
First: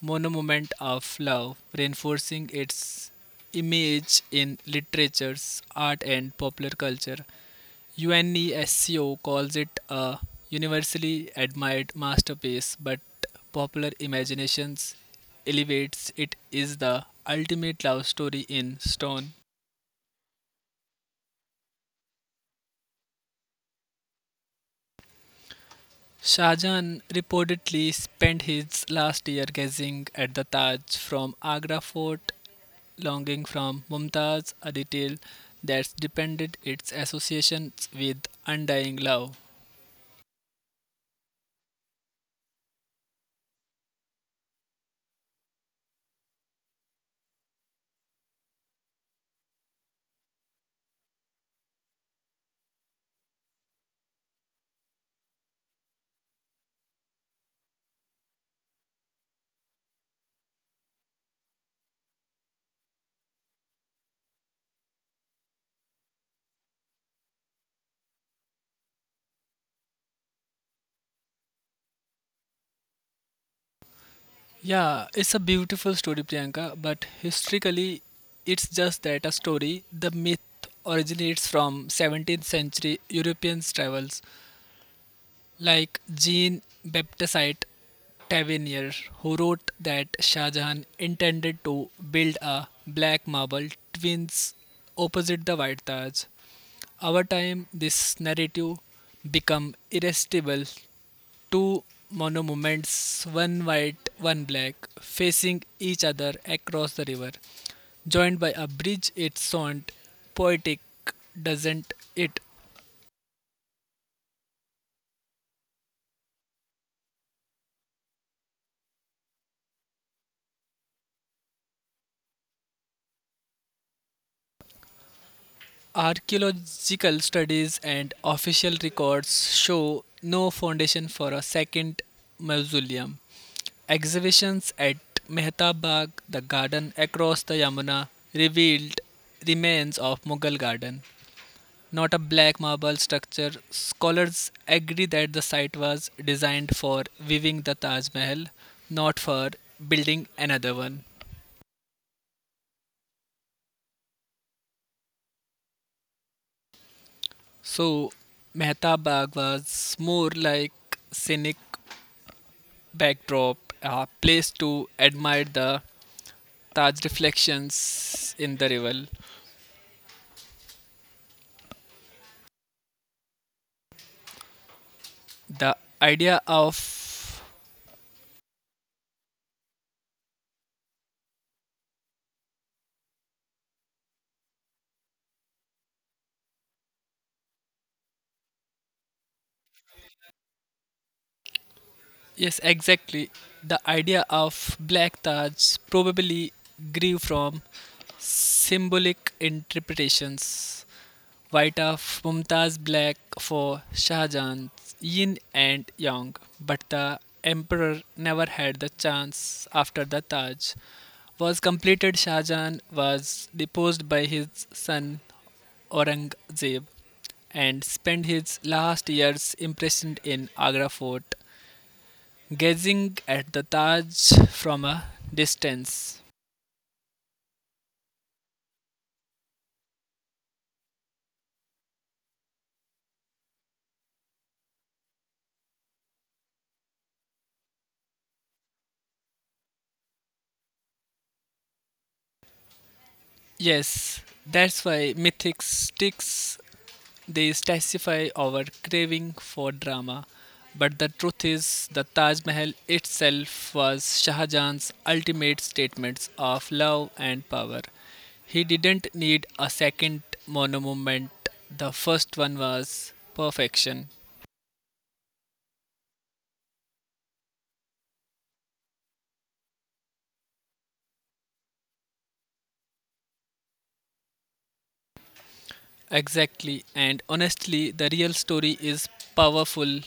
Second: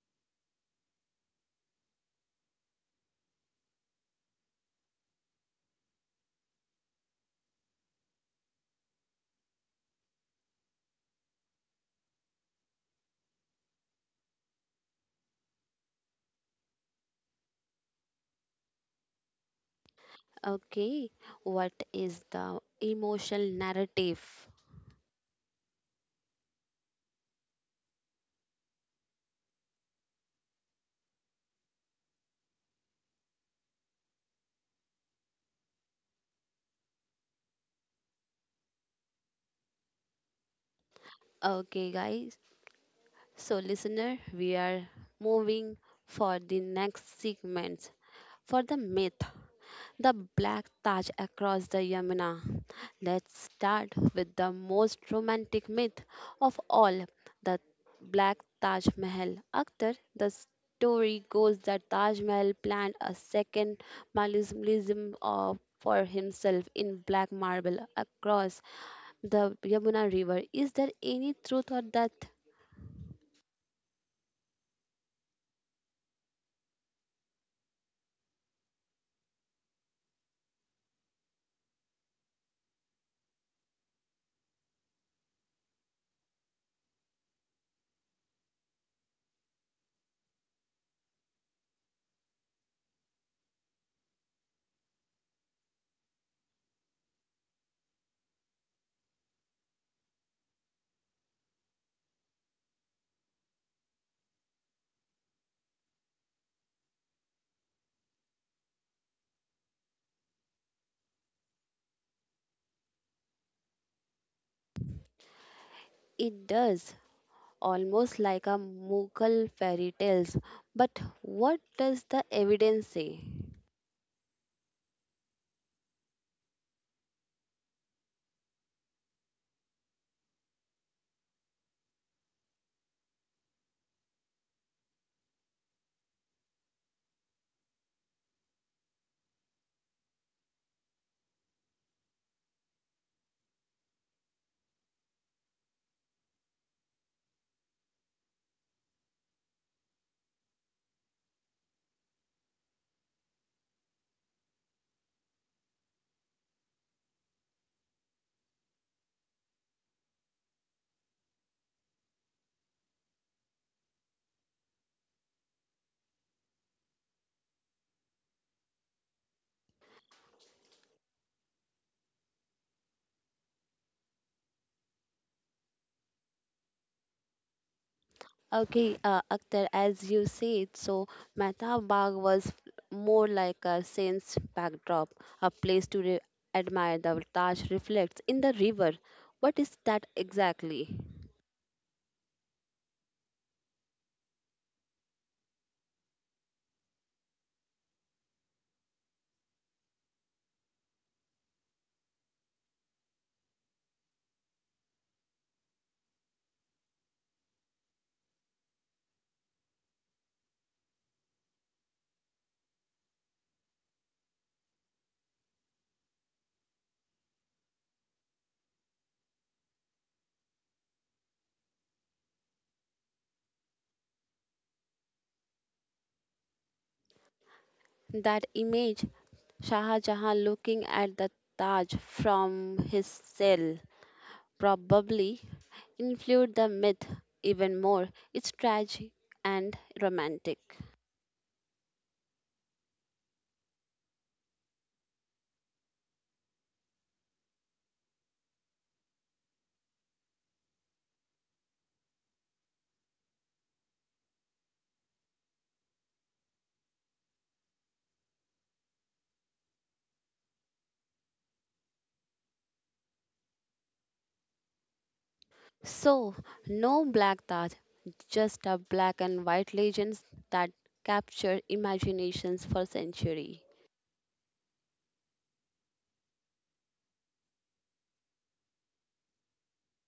[SPEAKER 2] monument of love, reinforcing its image in literatures, art, and popular culture. UNESCO calls it a universally admired masterpiece, but popular imaginations elevates it is the ultimate love story in stone.
[SPEAKER 1] Okay. What is the emotional narrative?
[SPEAKER 2] Shahjahan reportedly spent his last year gazing at the Taj from Agra fort, longing from Mumtaz, a detail that's depended its associations with undying love.
[SPEAKER 1] Okay, guys. So, listener, we are moving for the next segment for the myth, the Black Taj across the Yamuna. Let's start with the most romantic myth of all, the Black Taj Mahal. Akhtar, the story goes that Taj Mahal planned a second mausoleum, for himself in black marble across the Yamuna River. Is there any truth or that?
[SPEAKER 2] Yeah, it's a beautiful story, Priyanka, but historically, it's just that a story. The myth originates from 17th century European travels like Jean Baptiste Tavernier, who wrote that Shah Jahan intended to build a black marble twins opposite the White Taj. Over time, this narrative become irresistible. Two monuments, one white, one black, facing each other across the river, joined by a bridge. It's sound poetic, doesn't it?
[SPEAKER 1] It does, almost like a Mughal fairy tales. But what does the evidence say?
[SPEAKER 2] Archaeological studies and official records show no foundation for a second mausoleum. Exhibitions at Mehtab Bagh, the garden across the Yamuna, revealed remains of Mughal garden, not a black marble structure. Scholars agree that the site was designed for viewing the Taj Mahal, not for building another one. So, Mehtab Bagh was more like scenic backdrop, a place to admire the Taj reflections in the river. The idea of
[SPEAKER 1] Okay, Akhtar, as you said, so Mehtab Bagh was more like a scene's backdrop, a place to admire the Taj reflects in the river. What is that exactly?
[SPEAKER 2] yes, exactly. The idea of black Taj probably grew from symbolic interpretations, White of Mumtaz, Black for Shahjahan's Yin and Yang, but the emperor never had the chance after the Taj was completed. Shahjahan was deposed by his son Aurangzeb and spent his last years imprisoned in Agra fort, gazing at the Taj from a distance.
[SPEAKER 1] That image, Shah Jahan looking at the Taj from his cell, probably influenced the myth even more. It's tragic and romantic.
[SPEAKER 2] Yes, that's why mythic sticks. They testify our craving for drama, but the truth is, the Taj Mahal itself was Shah Jahan's ultimate statements of love and power. He didn't need a second monument, the first one was perfection.
[SPEAKER 1] So, no black thought, just a black and white legends that capture imaginations for century.
[SPEAKER 2] Exactly, and honestly, the real story is powerful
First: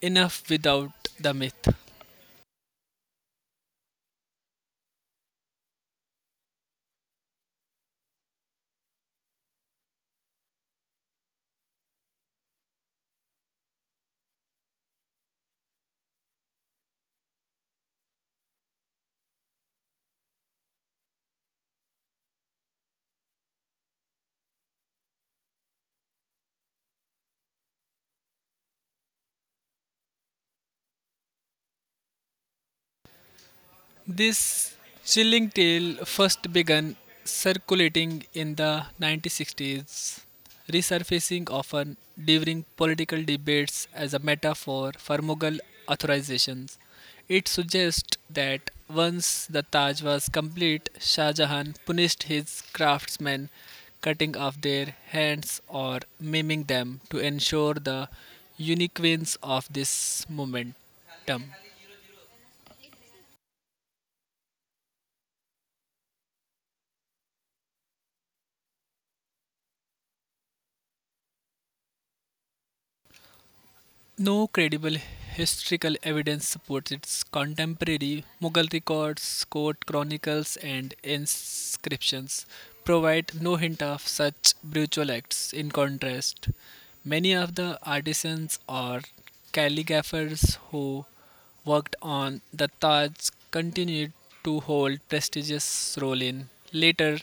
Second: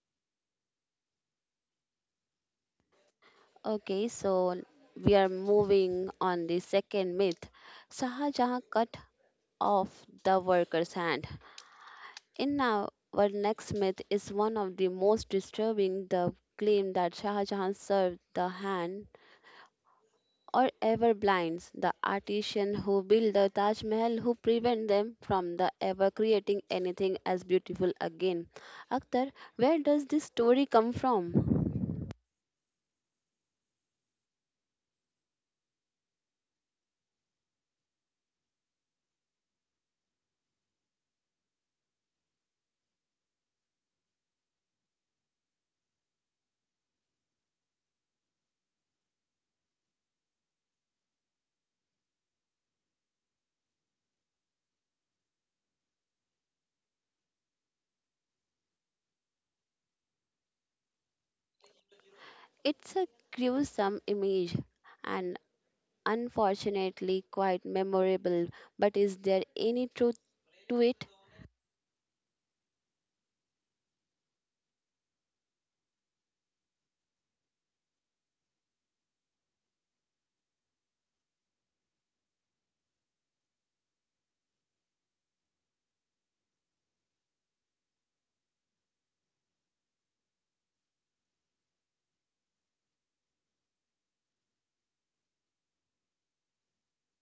[SPEAKER 2] enough without the myth.
[SPEAKER 1] Okay, so we are moving on the second myth. Shahjahan cut off the worker's hand. In our next myth is one of the most disturbing, the claim that Shahjahan served the hand or ever blinds the artisan who built the Taj Mahal, who prevent them from the ever creating anything as beautiful again. Akhtar, where does this story come from?
[SPEAKER 2] This chilling tale first began circulating in the 1960s, resurfacing often during political debates as a metaphor for Mughal authorizations. It suggests that once the Taj was complete, Shah Jahan punished his craftsmen, cutting off their hands or maiming them to ensure the uniqueness of this momentum.
[SPEAKER 1] It's a gruesome image and unfortunately quite memorable, but is there any truth to it?
[SPEAKER 2] No credible historical evidence supports its contemporary Mughal records, court chronicles, and inscriptions provide no hint of such brutal acts. In contrast, many of the artisans or calligraphers who worked on the Taj continued to hold prestigious role in later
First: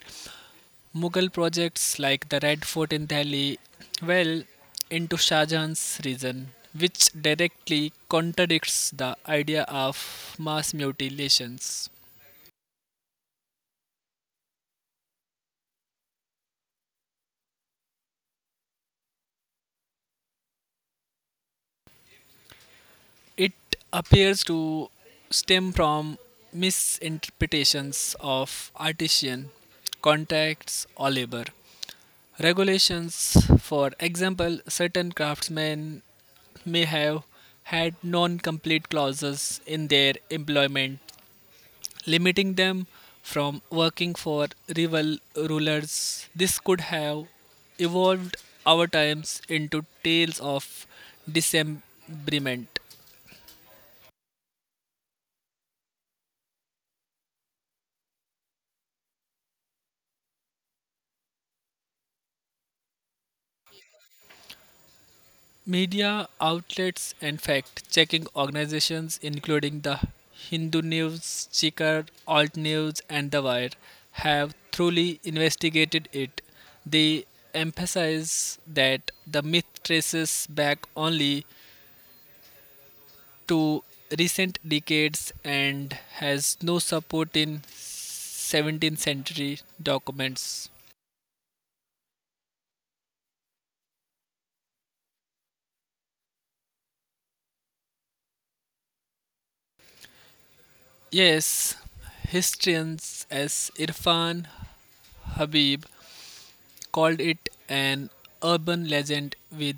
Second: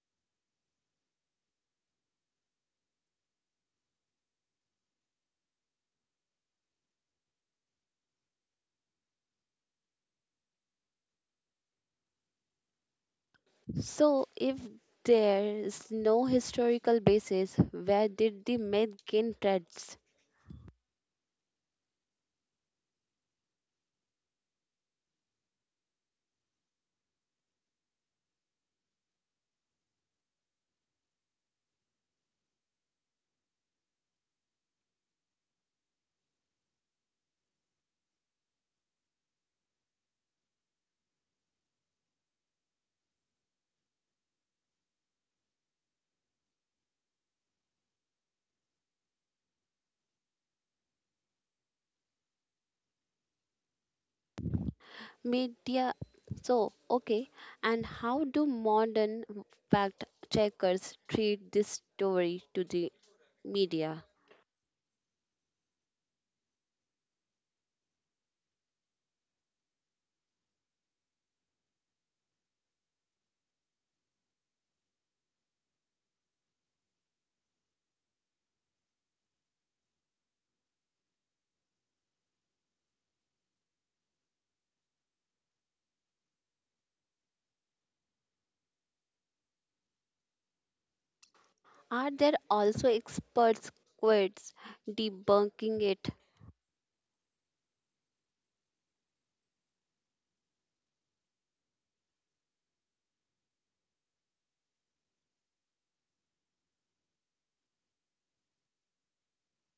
[SPEAKER 2] Mughal projects like the Red Fort in Delhi well into Shah Jahan's region, which directly contradicts the idea of mass mutilations.
[SPEAKER 1] So, if there is no historical basis, where did the myth gain traction?
[SPEAKER 2] It appears to stem from misinterpretations of artisan contracts or labor regulations. For example, certain craftsmen may have had non complete clauses in their employment limiting them from working for rival rulers. This could have evolved our times into tales of dismemberment.
[SPEAKER 1] Media. So, okay, and how do modern fact checkers treat this story to the media?
[SPEAKER 2] Media outlets and fact checking organizations, including the Hindu News, Chikar, Alt News, and The Wire, have thoroughly investigated it. They emphasize that the myth traces back only to recent decades and has no support in 17th century documents.
[SPEAKER 1] Are there also experts quotes debunking it?
[SPEAKER 2] Yes, historians as Irfan Habib called it an urban legend with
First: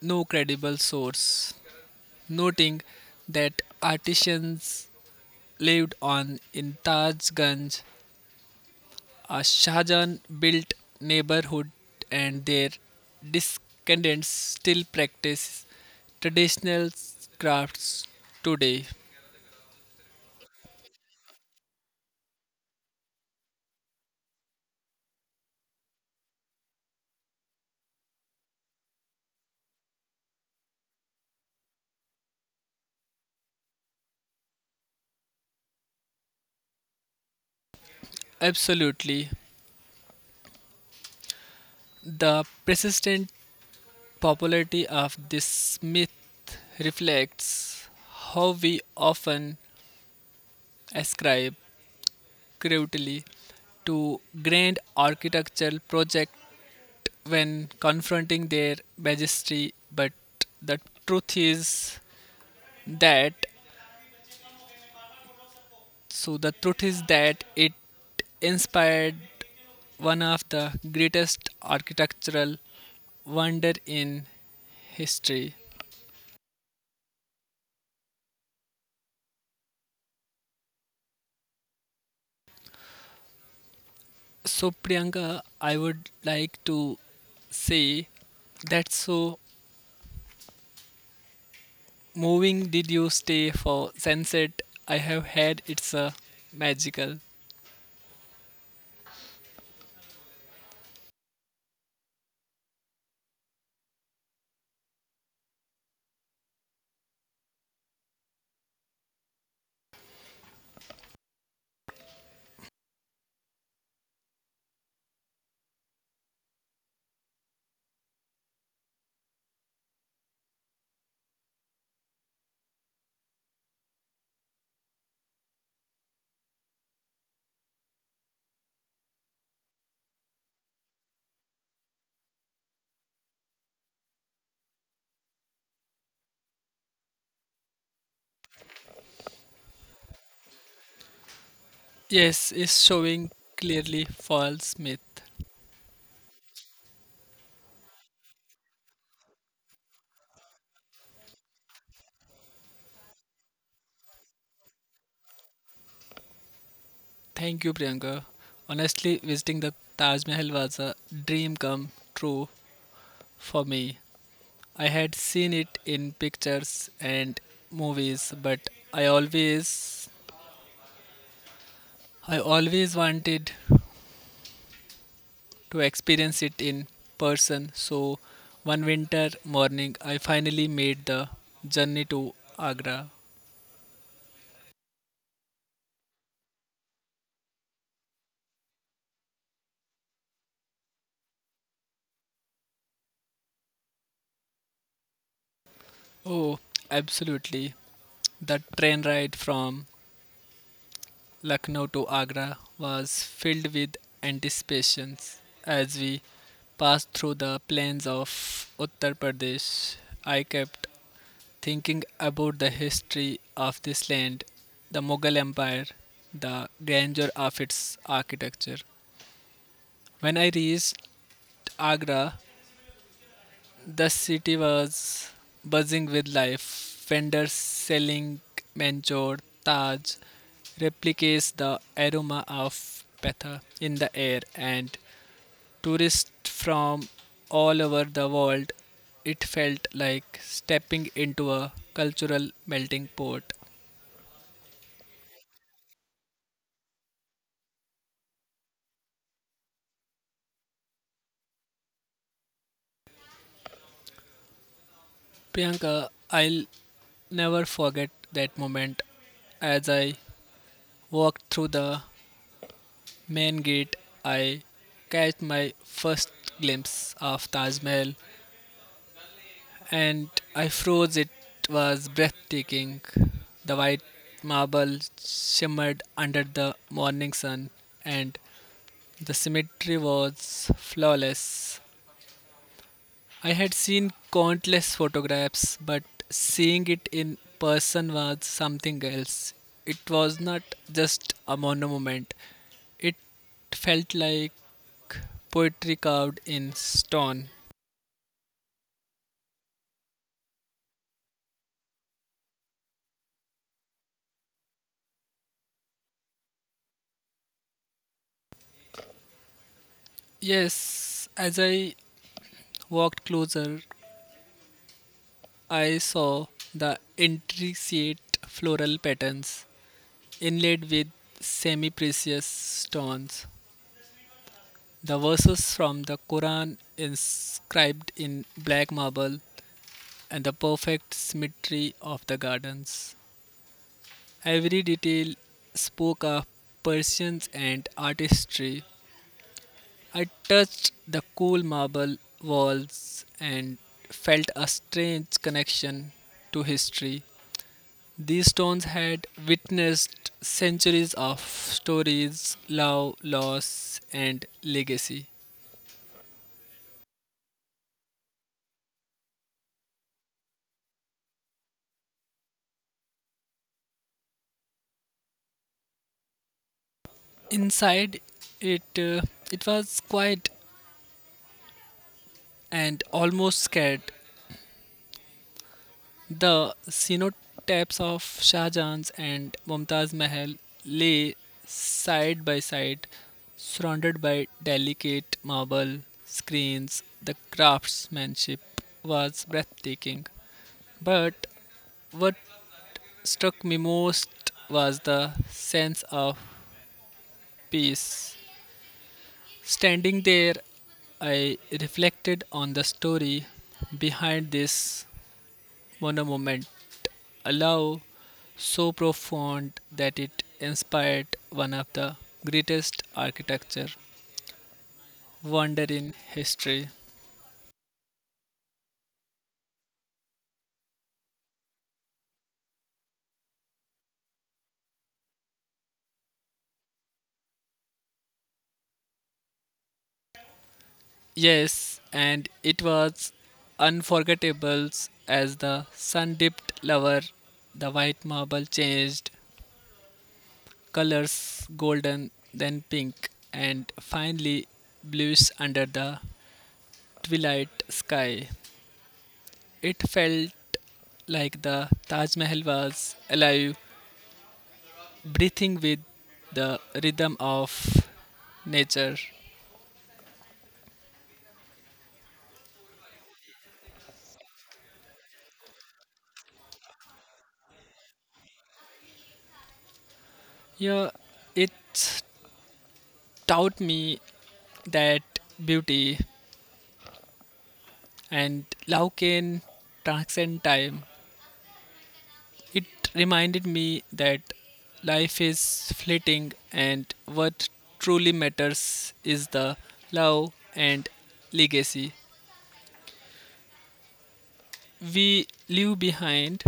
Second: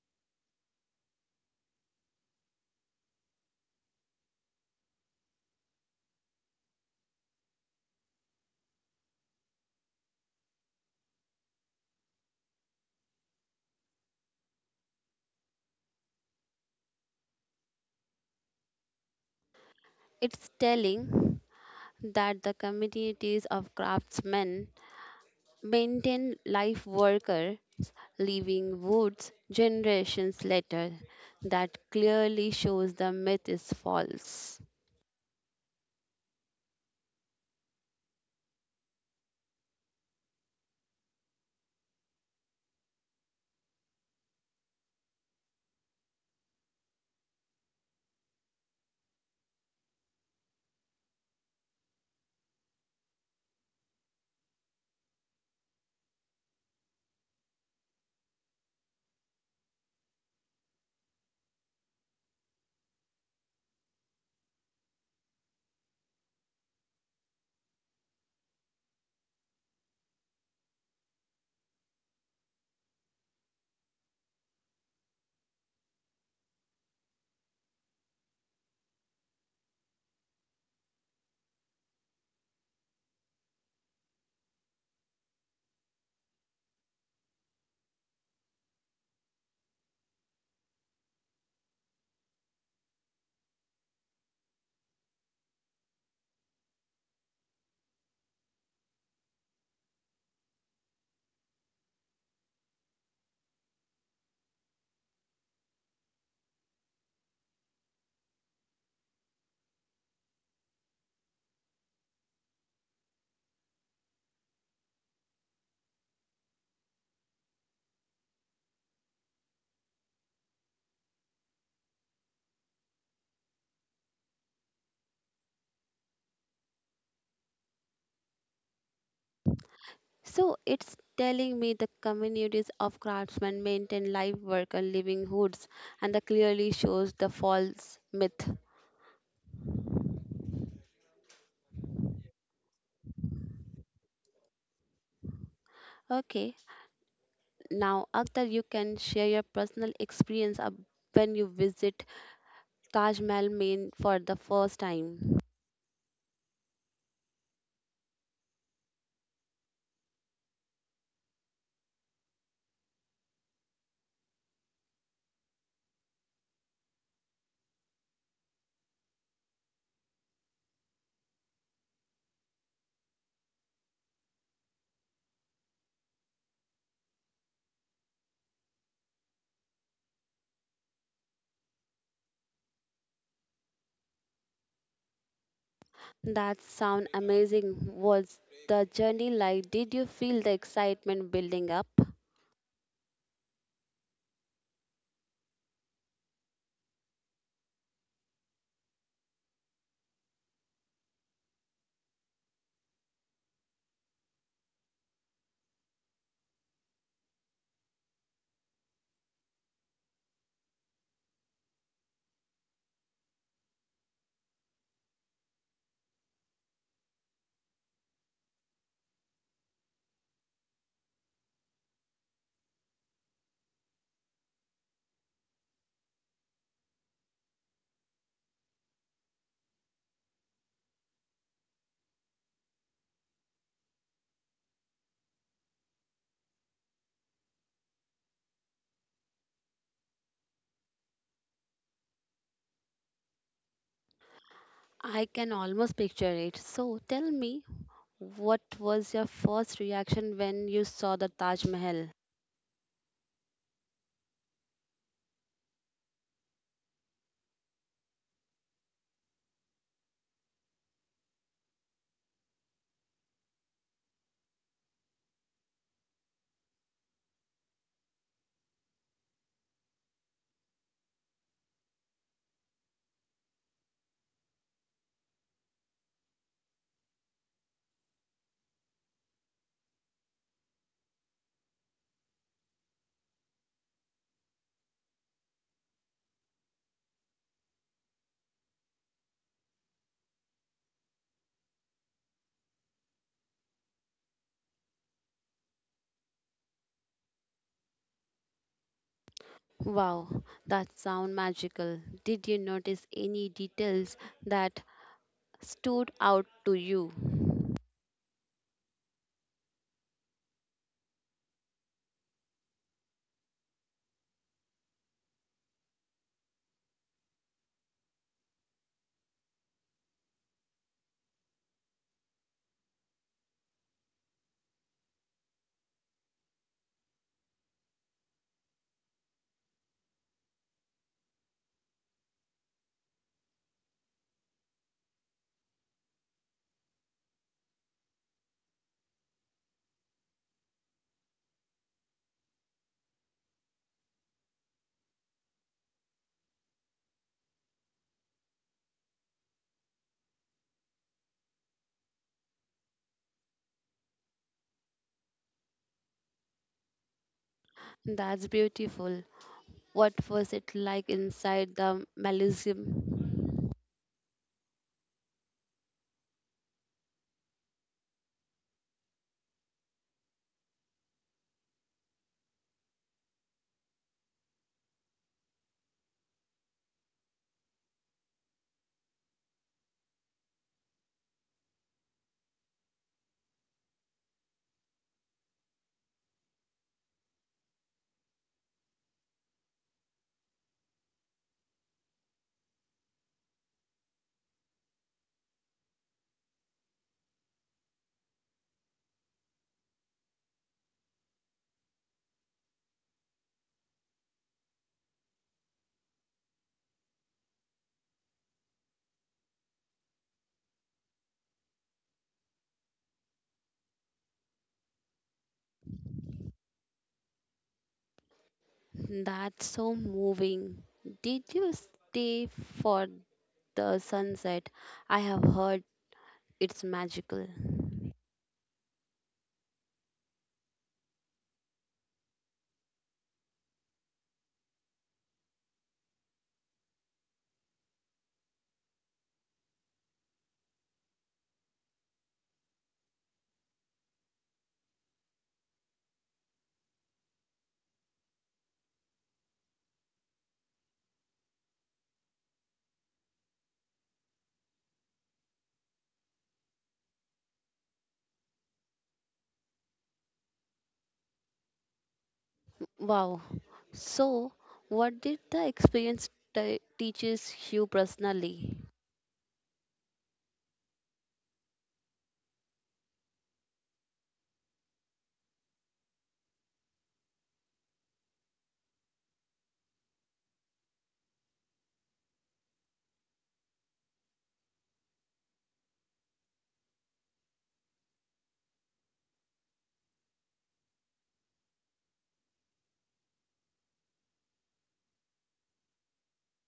[SPEAKER 2] no credible source, noting that artisans lived on in Tajganj. Shahjahan built neighborhood and their descendants still practice traditional crafts today.
[SPEAKER 1] It's telling that the communities of craftsmen maintain life worker leaving woods generations later, that clearly shows the myth is false.
[SPEAKER 2] Absolutely. The persistent popularity of this myth reflects how we often ascribe cruelty to grand architectural projects when confronting their majesty, but the truth is that the truth is that it inspired one of the greatest architectural wonder in history. So Priyanka, I would like to say that so moving, did you stay for sunset? I have had it's a magical.
[SPEAKER 1] So it's telling me the communities of craftsmen maintain live work and livelihoods, and that clearly shows the false myth.
[SPEAKER 2] Yes, is showing clearly false myth.
[SPEAKER 1] Okay, now Akhtar, you can share your personal experience of when you visit Taj Mahal Main for the first time.
[SPEAKER 2] Thank you, Priyanka. Honestly, visiting the Taj Mahal was a dream come true for me. I had seen it in pictures and movies, but I always I always wanted to experience it in person. So one winter morning I finally made the journey to Agra.
[SPEAKER 1] That sound amazing. Was the journey like? Did you feel the excitement building up?
[SPEAKER 2] Oh, absolutely. The train ride from Lucknow to Agra was filled with anticipations as we passed through the plains of Uttar Pradesh. I kept thinking about the history of this land, the Mughal Empire, the grandeur of its architecture. When I reached Agra, the city was buzzing with life. Vendors selling Manchor, Taj, replicates the aroma of Petha in the air, and tourists from all over the world. It felt like stepping into a cultural melting pot.
[SPEAKER 1] I can almost picture it. So tell me, what was your first reaction when you saw the Taj Mahal?
[SPEAKER 2] Priyanka, I'll never forget that moment. As I walked through the main gate, I caught my first glimpse of Taj Mahal and I froze. It was breathtaking. The white marble shimmered under the morning sun, and the symmetry was flawless. I had seen countless photographs, but seeing it in person was something else. It was not just a monument, it felt like poetry carved in stone.
[SPEAKER 1] Wow, that sound magical. Did you notice any details that stood out to you?
[SPEAKER 2] Yes, as I walked closer, I saw the intricate floral patterns inlaid with semi precious stones. The verses from the Quran inscribed in black marble and the perfect symmetry of the gardens. Every detail spoke of persons and artistry. I touched the cool marble walls and felt a strange connection to history. These stones had witnessed centuries of stories, love, loss, and legacy.
[SPEAKER 1] That's beautiful. What was it like inside the Melusium?
[SPEAKER 2] Inside, it uh, it was quiet and almost scared. The cenotaphs of Shah Jahan's and Mumtaz Mahal lay side by side, surrounded by delicate marble screens. The craftsmanship was breathtaking, but what struck me most was the sense of peace. Standing there, I reflected on the story behind this one moment, allow so profound that it inspired one of the greatest architecture wonder in history.
[SPEAKER 1] That's so moving. Did you stay for the sunset? I have heard it's magical.
[SPEAKER 2] Yes, and it was unforgettable. As the sun dipped lower, the white marble changed colors golden, then pink, and finally bluish under the twilight sky. It felt like the Taj Mahal was alive breathing with the rhythm of nature.
[SPEAKER 1] Wow. So, what did the experience teaches you personally?
[SPEAKER 2] Yeah, it taught me that beauty and love can transcend time. It reminded me that life is fleeting and what truly matters is the love and legacy we leave behind,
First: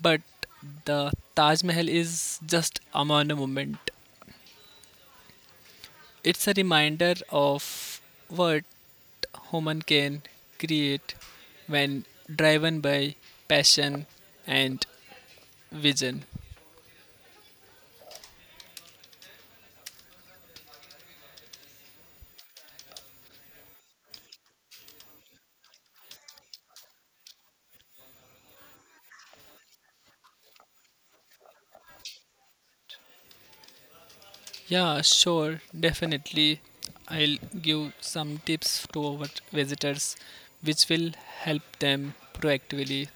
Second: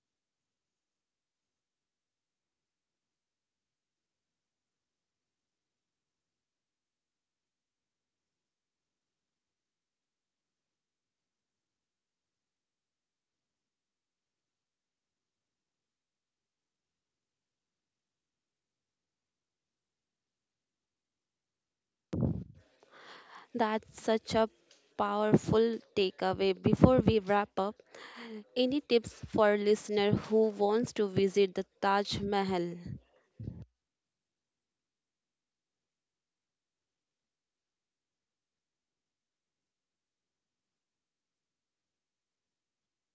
[SPEAKER 2] but the Taj Mahal is just a monument. It's a reminder of what human can create when driven by passion and vision.
[SPEAKER 1] That's such a powerful takeaway. Before we wrap up, any tips for listener who wants to visit the Taj Mahal?
[SPEAKER 2] Yeah, sure, definitely. I'll give some tips to our visitors which will help them proactively.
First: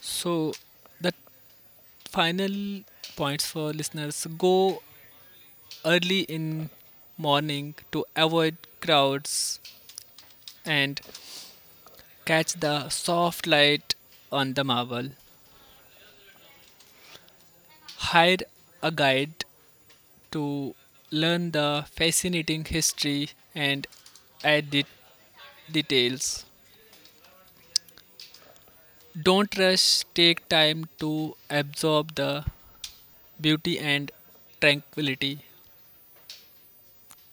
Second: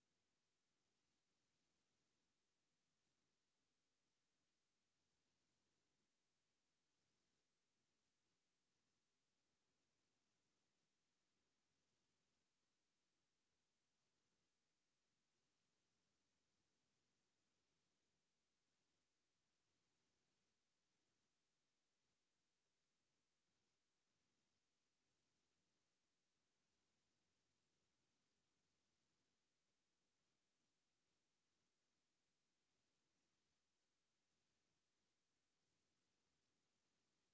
[SPEAKER 2] So, the final points for listeners: go early in morning to avoid crowds and catch the soft light on the marble. Hire a guide to learn the fascinating history and add det- details. Don't rush, take time to absorb the beauty and tranquility.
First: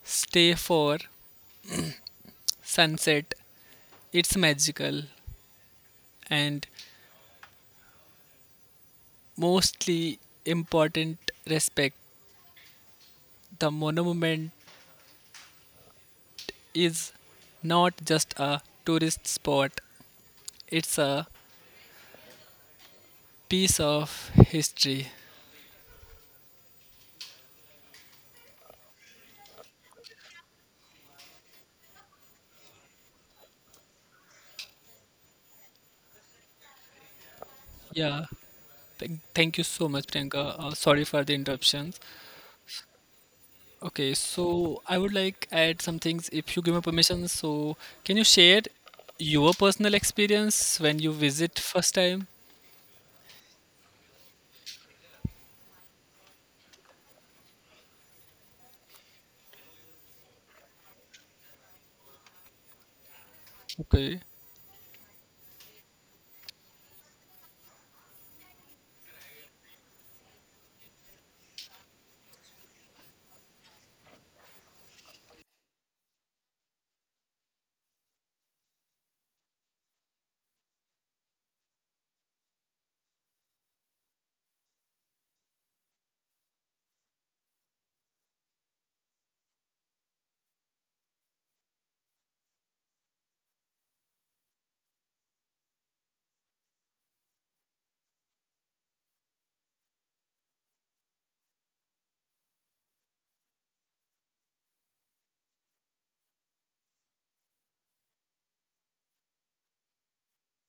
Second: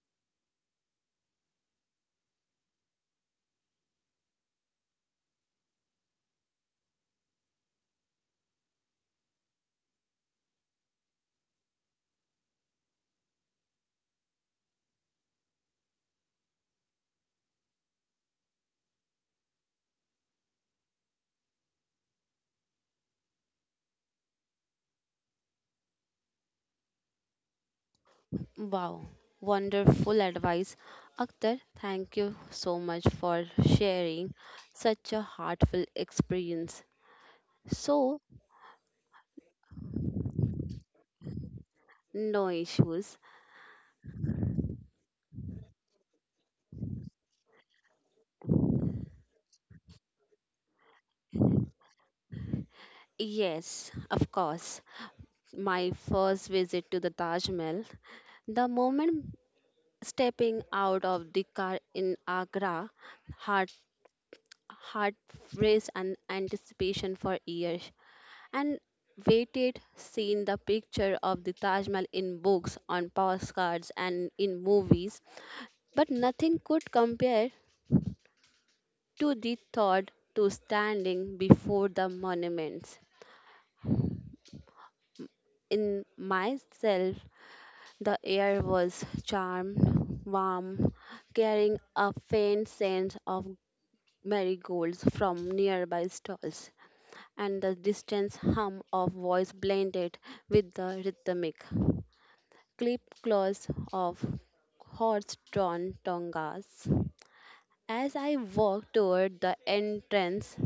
[SPEAKER 2] Stay for sunset, it's magical, and mostly important respect. The monument is not just a tourist spot, it's a piece of history.
[SPEAKER 1] Wow, wonderful advice. Akhtar, thank you so much for sharing such a heartful experience. So,
[SPEAKER 2] Yeah. Thank you so much, Priyanka. Sorry for the interruptions.
[SPEAKER 1] no issues.
[SPEAKER 2] Okay, so I would like add some things if you give me permission. So, can you share your personal experience when you visit first time?
[SPEAKER 1] Yes, of course. My first visit to the Taj Mahal, the moment stepping out of the car in Agra, heart
[SPEAKER 2] Okay.
[SPEAKER 1] heart raced and anticipation for years and waited seen the picture of the Taj Mahal in books, on postcards and in movies. But nothing could compare to the thought to standing before the monuments. In myself the air was charmed, warm, carrying a faint scent of marigolds from nearby stalls, and the distant hum of voice blended with the rhythmic clip claws of horse-drawn tongas. As I walked toward the entrance,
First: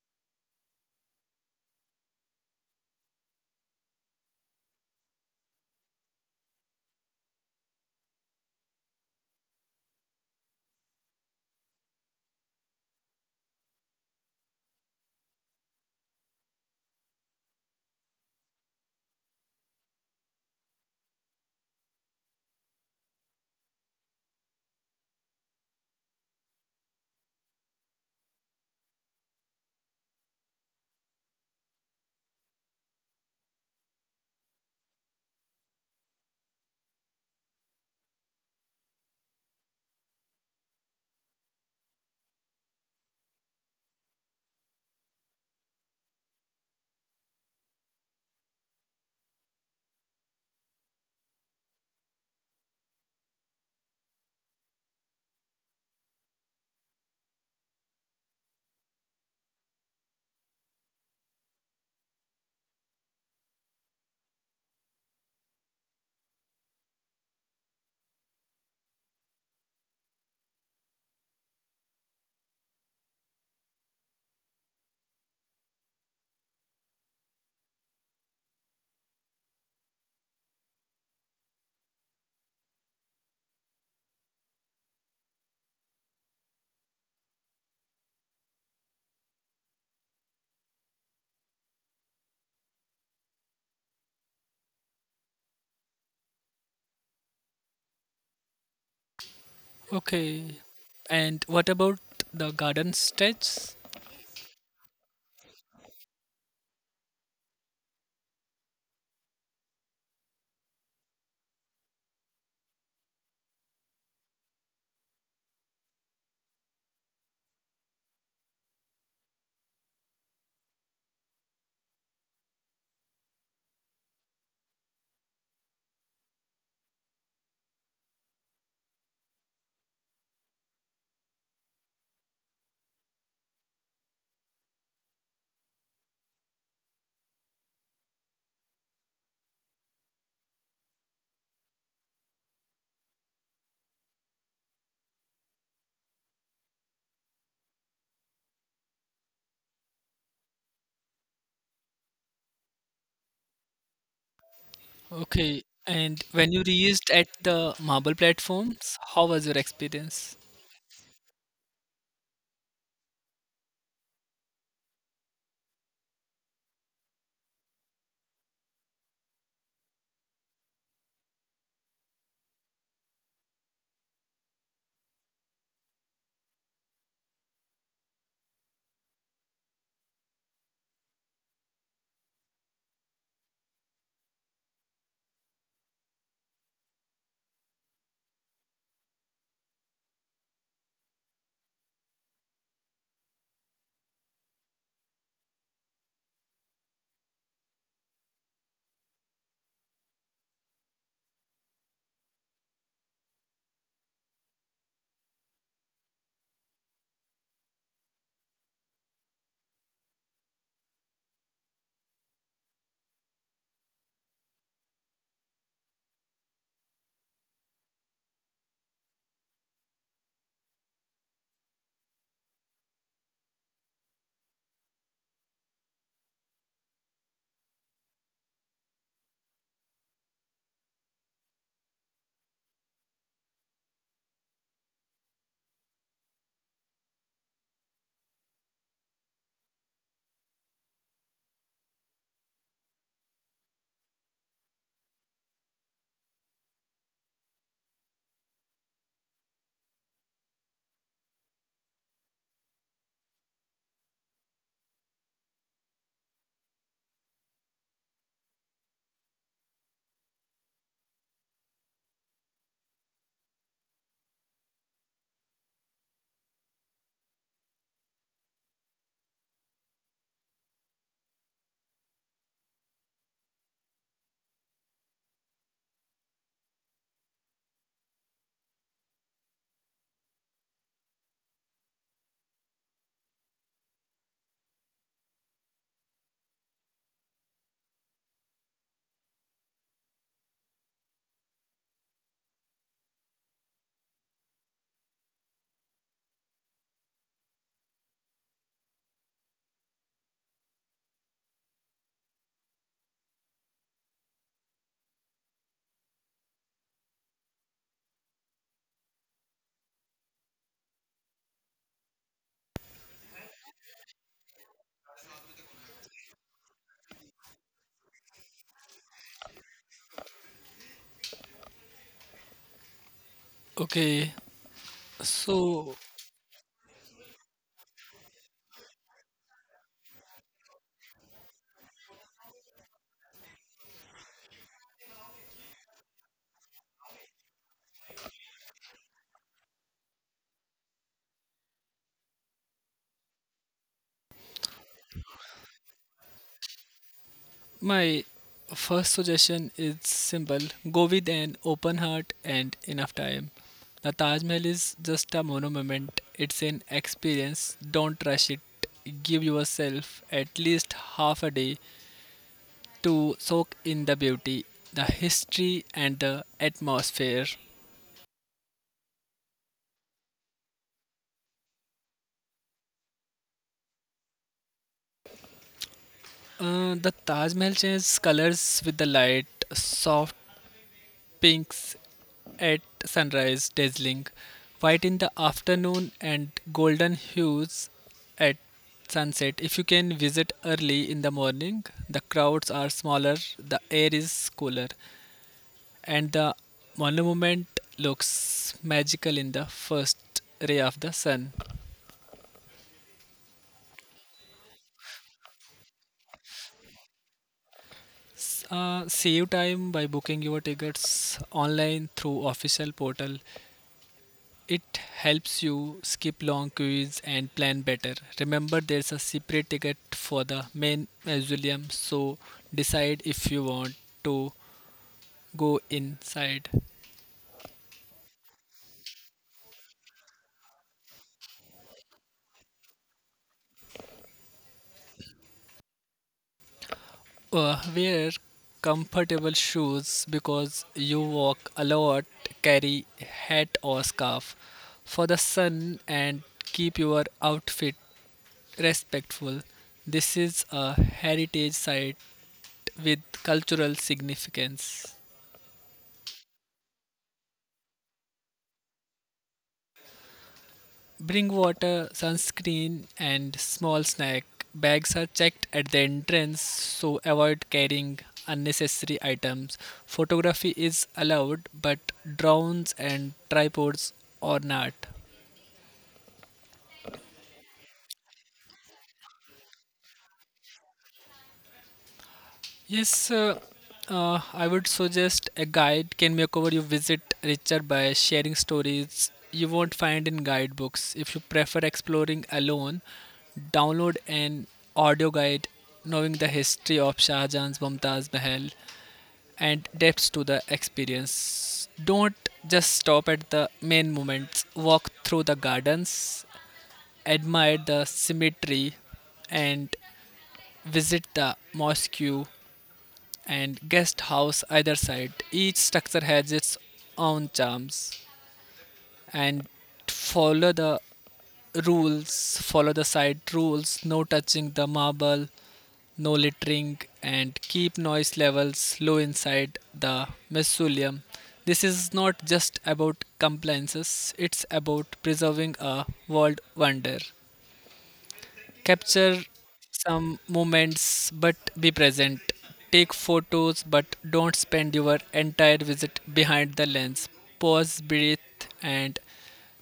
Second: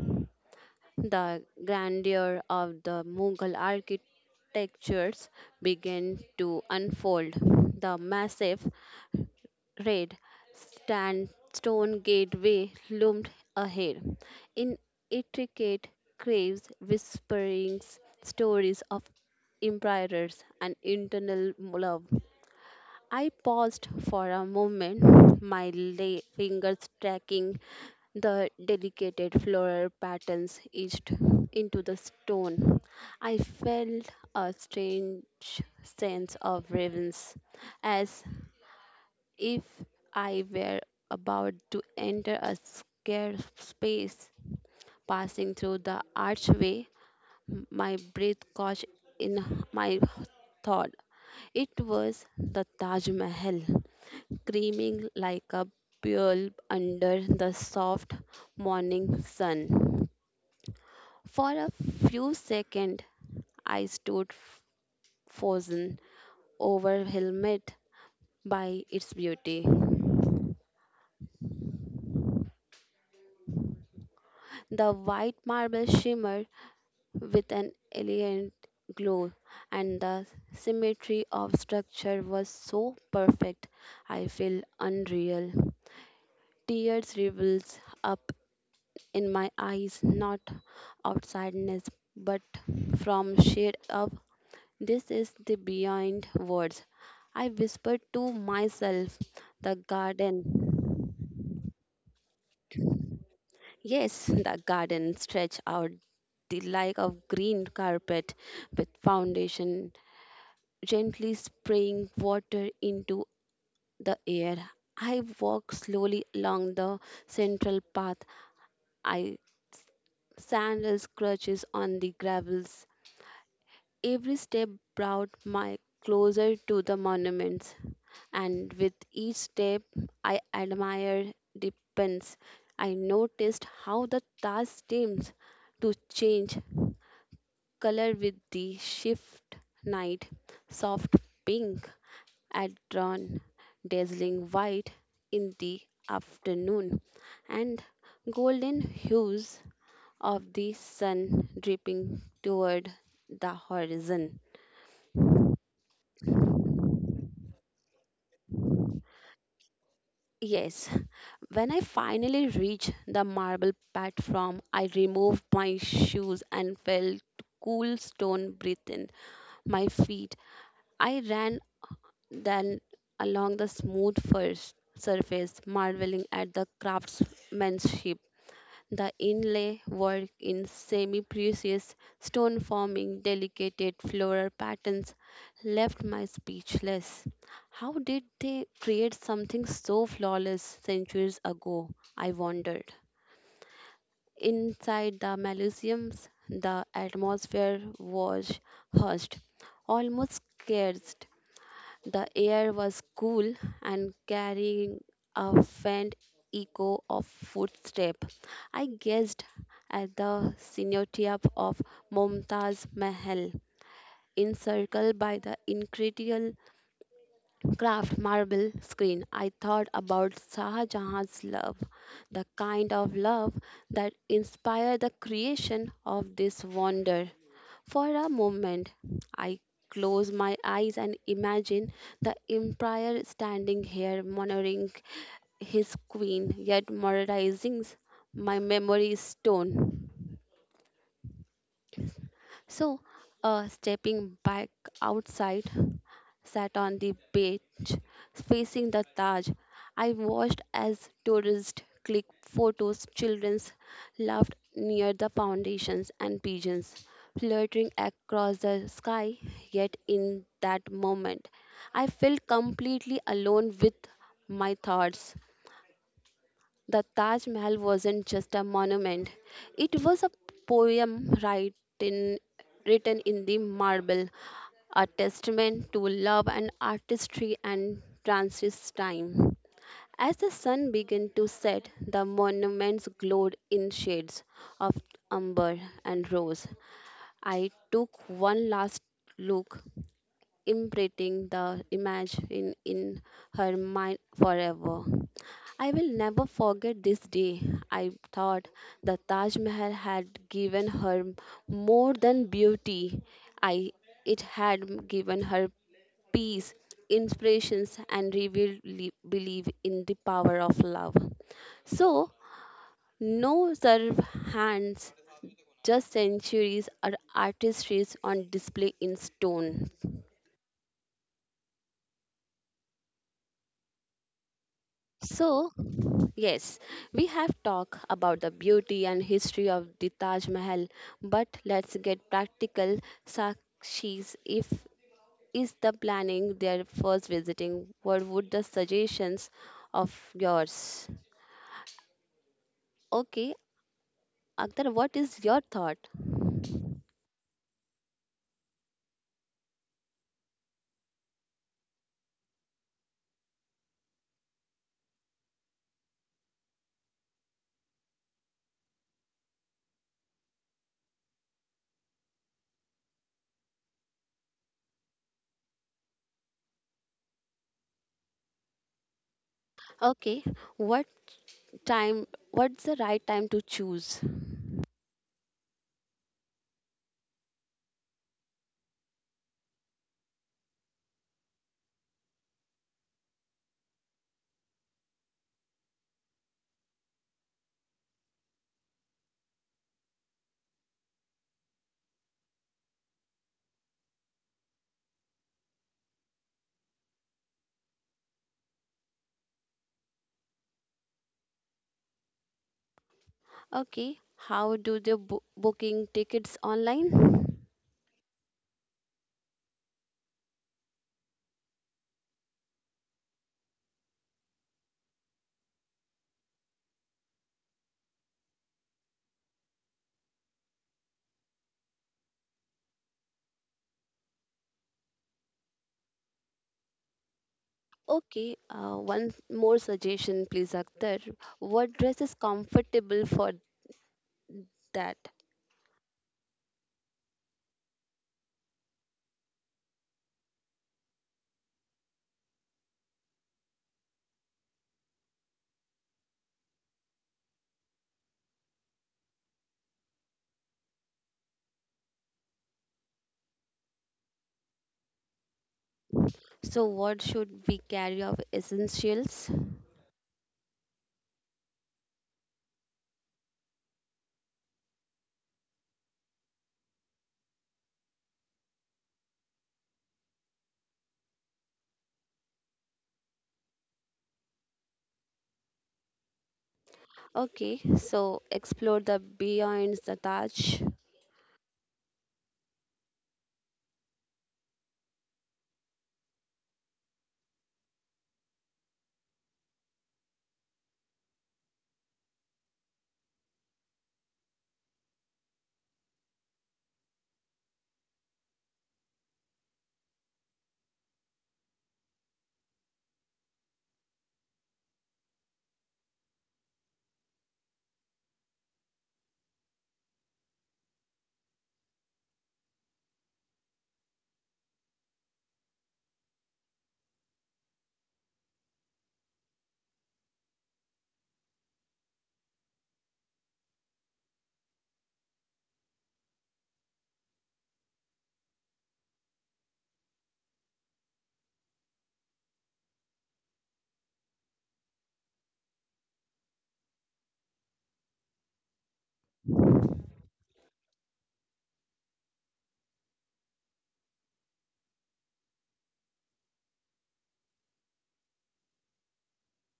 [SPEAKER 1] the grandeur of the Mughal architectures began to unfold. The massive red stand stone gateway loomed ahead in intricate caves whispering stories of emperors and internal love. I paused for a moment, my fingers tracking the delicate floral patterns etched into the stone. I felt a strange sense of reverence, as if I were about to enter a scarce space. Passing through the archway, my breath caught in my thought. It was the Taj Mahal, creaming like a pearl under the soft morning sun. For a few seconds, I stood frozen, overwhelmed by its beauty. The white marble shimmer with an elegant glow, and the symmetry of structure was so perfect. I feel unreal. Tears rivels up in my eyes, not out sadness, but from shade of this is the beyond words. I whispered to myself, the
[SPEAKER 2] Okay.
[SPEAKER 1] garden.
[SPEAKER 2] And what about the garden stretch?
[SPEAKER 1] Yes, the garden stretched out the like of green carpet with foundation gently spraying water into the air. I walk slowly along the central path. I sandals crutches on the gravels. Every step brought my closer to the monuments, and with each step I admired the pens. I noticed how the Taj seems to change color with the shift night, soft pink had drawn dazzling white in the afternoon, and golden hues of the sun dripping toward the horizon.
[SPEAKER 2] Okay. And when you reached at the marble platforms, how was your experience?
[SPEAKER 1] Yes, when I finally reached the marble platform, I removed my shoes and felt cool stone breathe in my feet. I ran then along the smooth first surface, marveling at the craftsmanship. The inlay work in semi precious stone forming delicate floral patterns left my speechless. How did they create something so flawless centuries ago? I wondered. Inside the Malysiums, the atmosphere was hushed, almost scarce. The air was cool and carrying a faint echo of footsteps. I gazed at the cenotype of Mumtaz Mahal, encircled by the incredible craft marble screen. I thought about Shah Jahan's love, the kind of love that inspired the creation of this wonder. For a moment, I close my eyes and imagine the empire standing here, monitoring his queen, yet memorizing my memory stone. So, stepping back outside, sat on the beach facing the Taj. I watched as tourists clicked photos, children laughed near the foundations, and pigeons fluttering across the sky. Yet, in that moment, I felt completely alone with my thoughts. The Taj Mahal wasn't just a monument, it was a poem right in, written in the marble, a testament to love and artistry and Francis' time. As the sun began to set, the monuments glowed in shades of umber and rose. I took one last look, imprinting the image in her mind forever. I will never forget this day. I thought the Taj Mahal had given her more than beauty. I It had given her peace, inspirations, and revealed belief in the power of love. So no serve hands, just centuries or artistries on display in stone.
[SPEAKER 2] Okay.
[SPEAKER 1] So,
[SPEAKER 2] So
[SPEAKER 1] yes, we have talked about the beauty and history of the Taj Mahal, but let's get practical. Sakshis, if is the planning their first visiting, what would the suggestions of yours? Okay, Akhtar, what is your thought?
[SPEAKER 2] my first suggestion is simple: go with an open heart and enough time. The Taj Mahal is just a monument, it's an experience. Don't rush it. Give yourself at least half a day to soak in the beauty, the history, and the atmosphere.
[SPEAKER 1] Okay, what time? What's the right time to choose?
[SPEAKER 2] The Taj Mahal changes colors with the light, soft pinks at sunrise, dazzling white in the afternoon, and golden hues at sunset. If you can visit early in the morning, the crowds are smaller, the air is cooler, and the monument looks magical in the first ray of the sun.
[SPEAKER 1] Okay, how do the booking tickets online?
[SPEAKER 2] Save time by booking your tickets online through official portal. It helps you skip long queues and plan better. Remember, there's a separate ticket for the main mausoleum, so decide if you want to go inside.
[SPEAKER 1] Okay, one more suggestion, please, Akhtar. What dress is comfortable for that?
[SPEAKER 2] Wear comfortable shoes because you walk a lot, carry hat or scarf for the sun, and keep your outfit respectful. This is a heritage site with cultural significance.
[SPEAKER 1] So, what should we carry of essentials?
[SPEAKER 2] Bring water, sunscreen, and small snack. Bags are checked at the entrance, so avoid carrying unnecessary items. Photography is allowed, but drones and tripods are not.
[SPEAKER 1] Okay, so explore the beyond the Taj.
[SPEAKER 2] Yes, I would suggest a guide can make over your visit richer by sharing stories you won't find in guidebooks. If you prefer exploring alone, download an audio guide knowing the history of Shah Jahan's Mumtaz Mahal and depths to the experience. Don't just stop at the main moments. Walk through the gardens, admire the cemetery, and visit the mosque and guest house either side. Each structure has its own charms and follow the rules, follow the side rules, no touching the marble, no littering, and keep noise levels low inside the mausoleum. This is not just about compliances, it's about preserving a world wonder. Capture some moments but be present. Take photos but don't spend your entire visit behind the lens. Pause, breathe, and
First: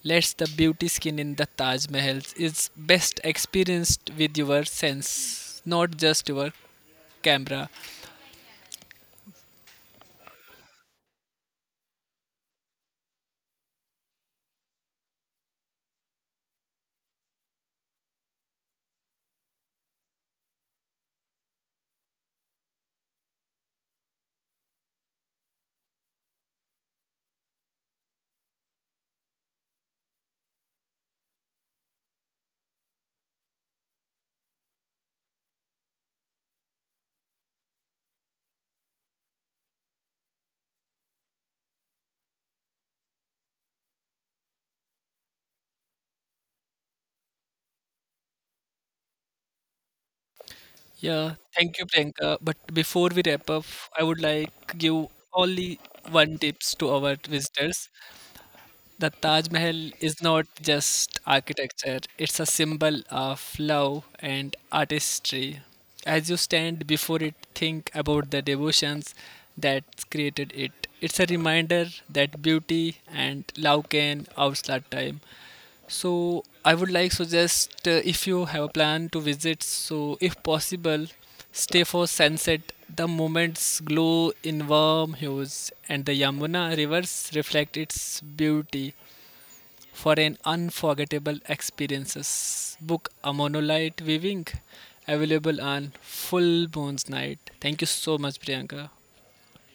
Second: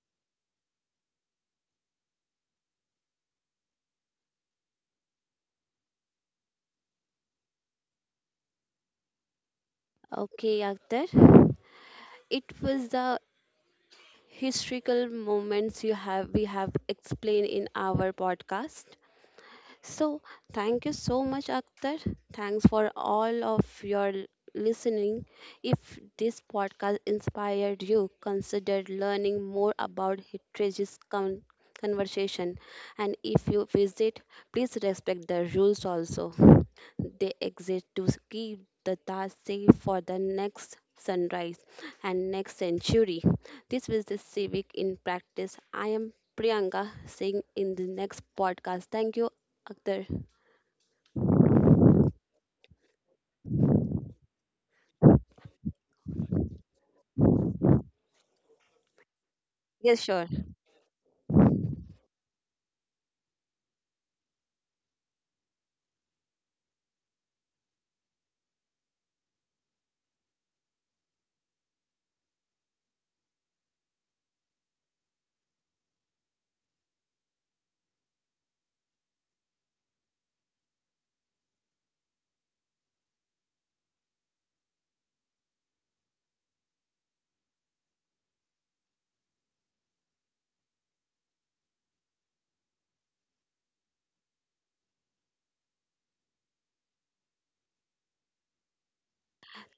[SPEAKER 2] let us the beauty skin in the Taj Mahal is best experienced with your sense, not just your camera.
[SPEAKER 1] Okay, Akhtar. It was the historical moments you have we have explained in our podcast. So, thank you so much, Akhtar. Thanks for all of your listening. If this podcast inspired you, consider learning more about Hitrage's conversation. And if you visit, please respect the rules also, they exist to keep the task safe for the next sunrise and next century. This was the civic in practice. I am Priyanka Singh in the next podcast. Thank you, Akhtar.
[SPEAKER 2] Yeah, thank you, Priyanka. But before we wrap up, I would like give only one tips to our visitors. The Taj Mahal
[SPEAKER 1] Yes,
[SPEAKER 2] is
[SPEAKER 1] sure.
[SPEAKER 2] not just architecture, it's a symbol of love and artistry. As you stand before it, think about the devotions that created it. It's a reminder that beauty and love can outlast time. So I would like suggest, if you have a plan to visit, so if possible, stay for sunset. The moment's glow in warm hues and the Yamuna rivers reflect its beauty for an unforgettable experiences. Book a monolite viewing available on full moon's night. Thank you so much, Priyanka.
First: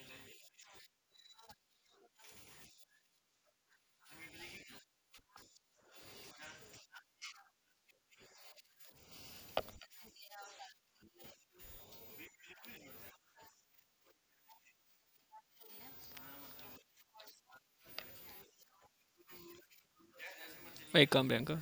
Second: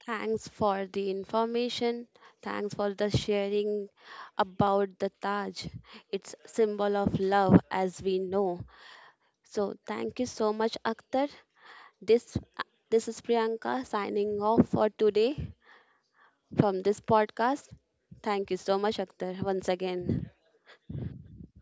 [SPEAKER 1] Thanks for the information. Thanks for the sharing about the Taj. It's symbol of love as we know. So thank you so much, Akhtar. This this is Priyanka signing off for today from this podcast. Thank you so much, Akhtar, once again.
[SPEAKER 2] Welcome, Priyanka.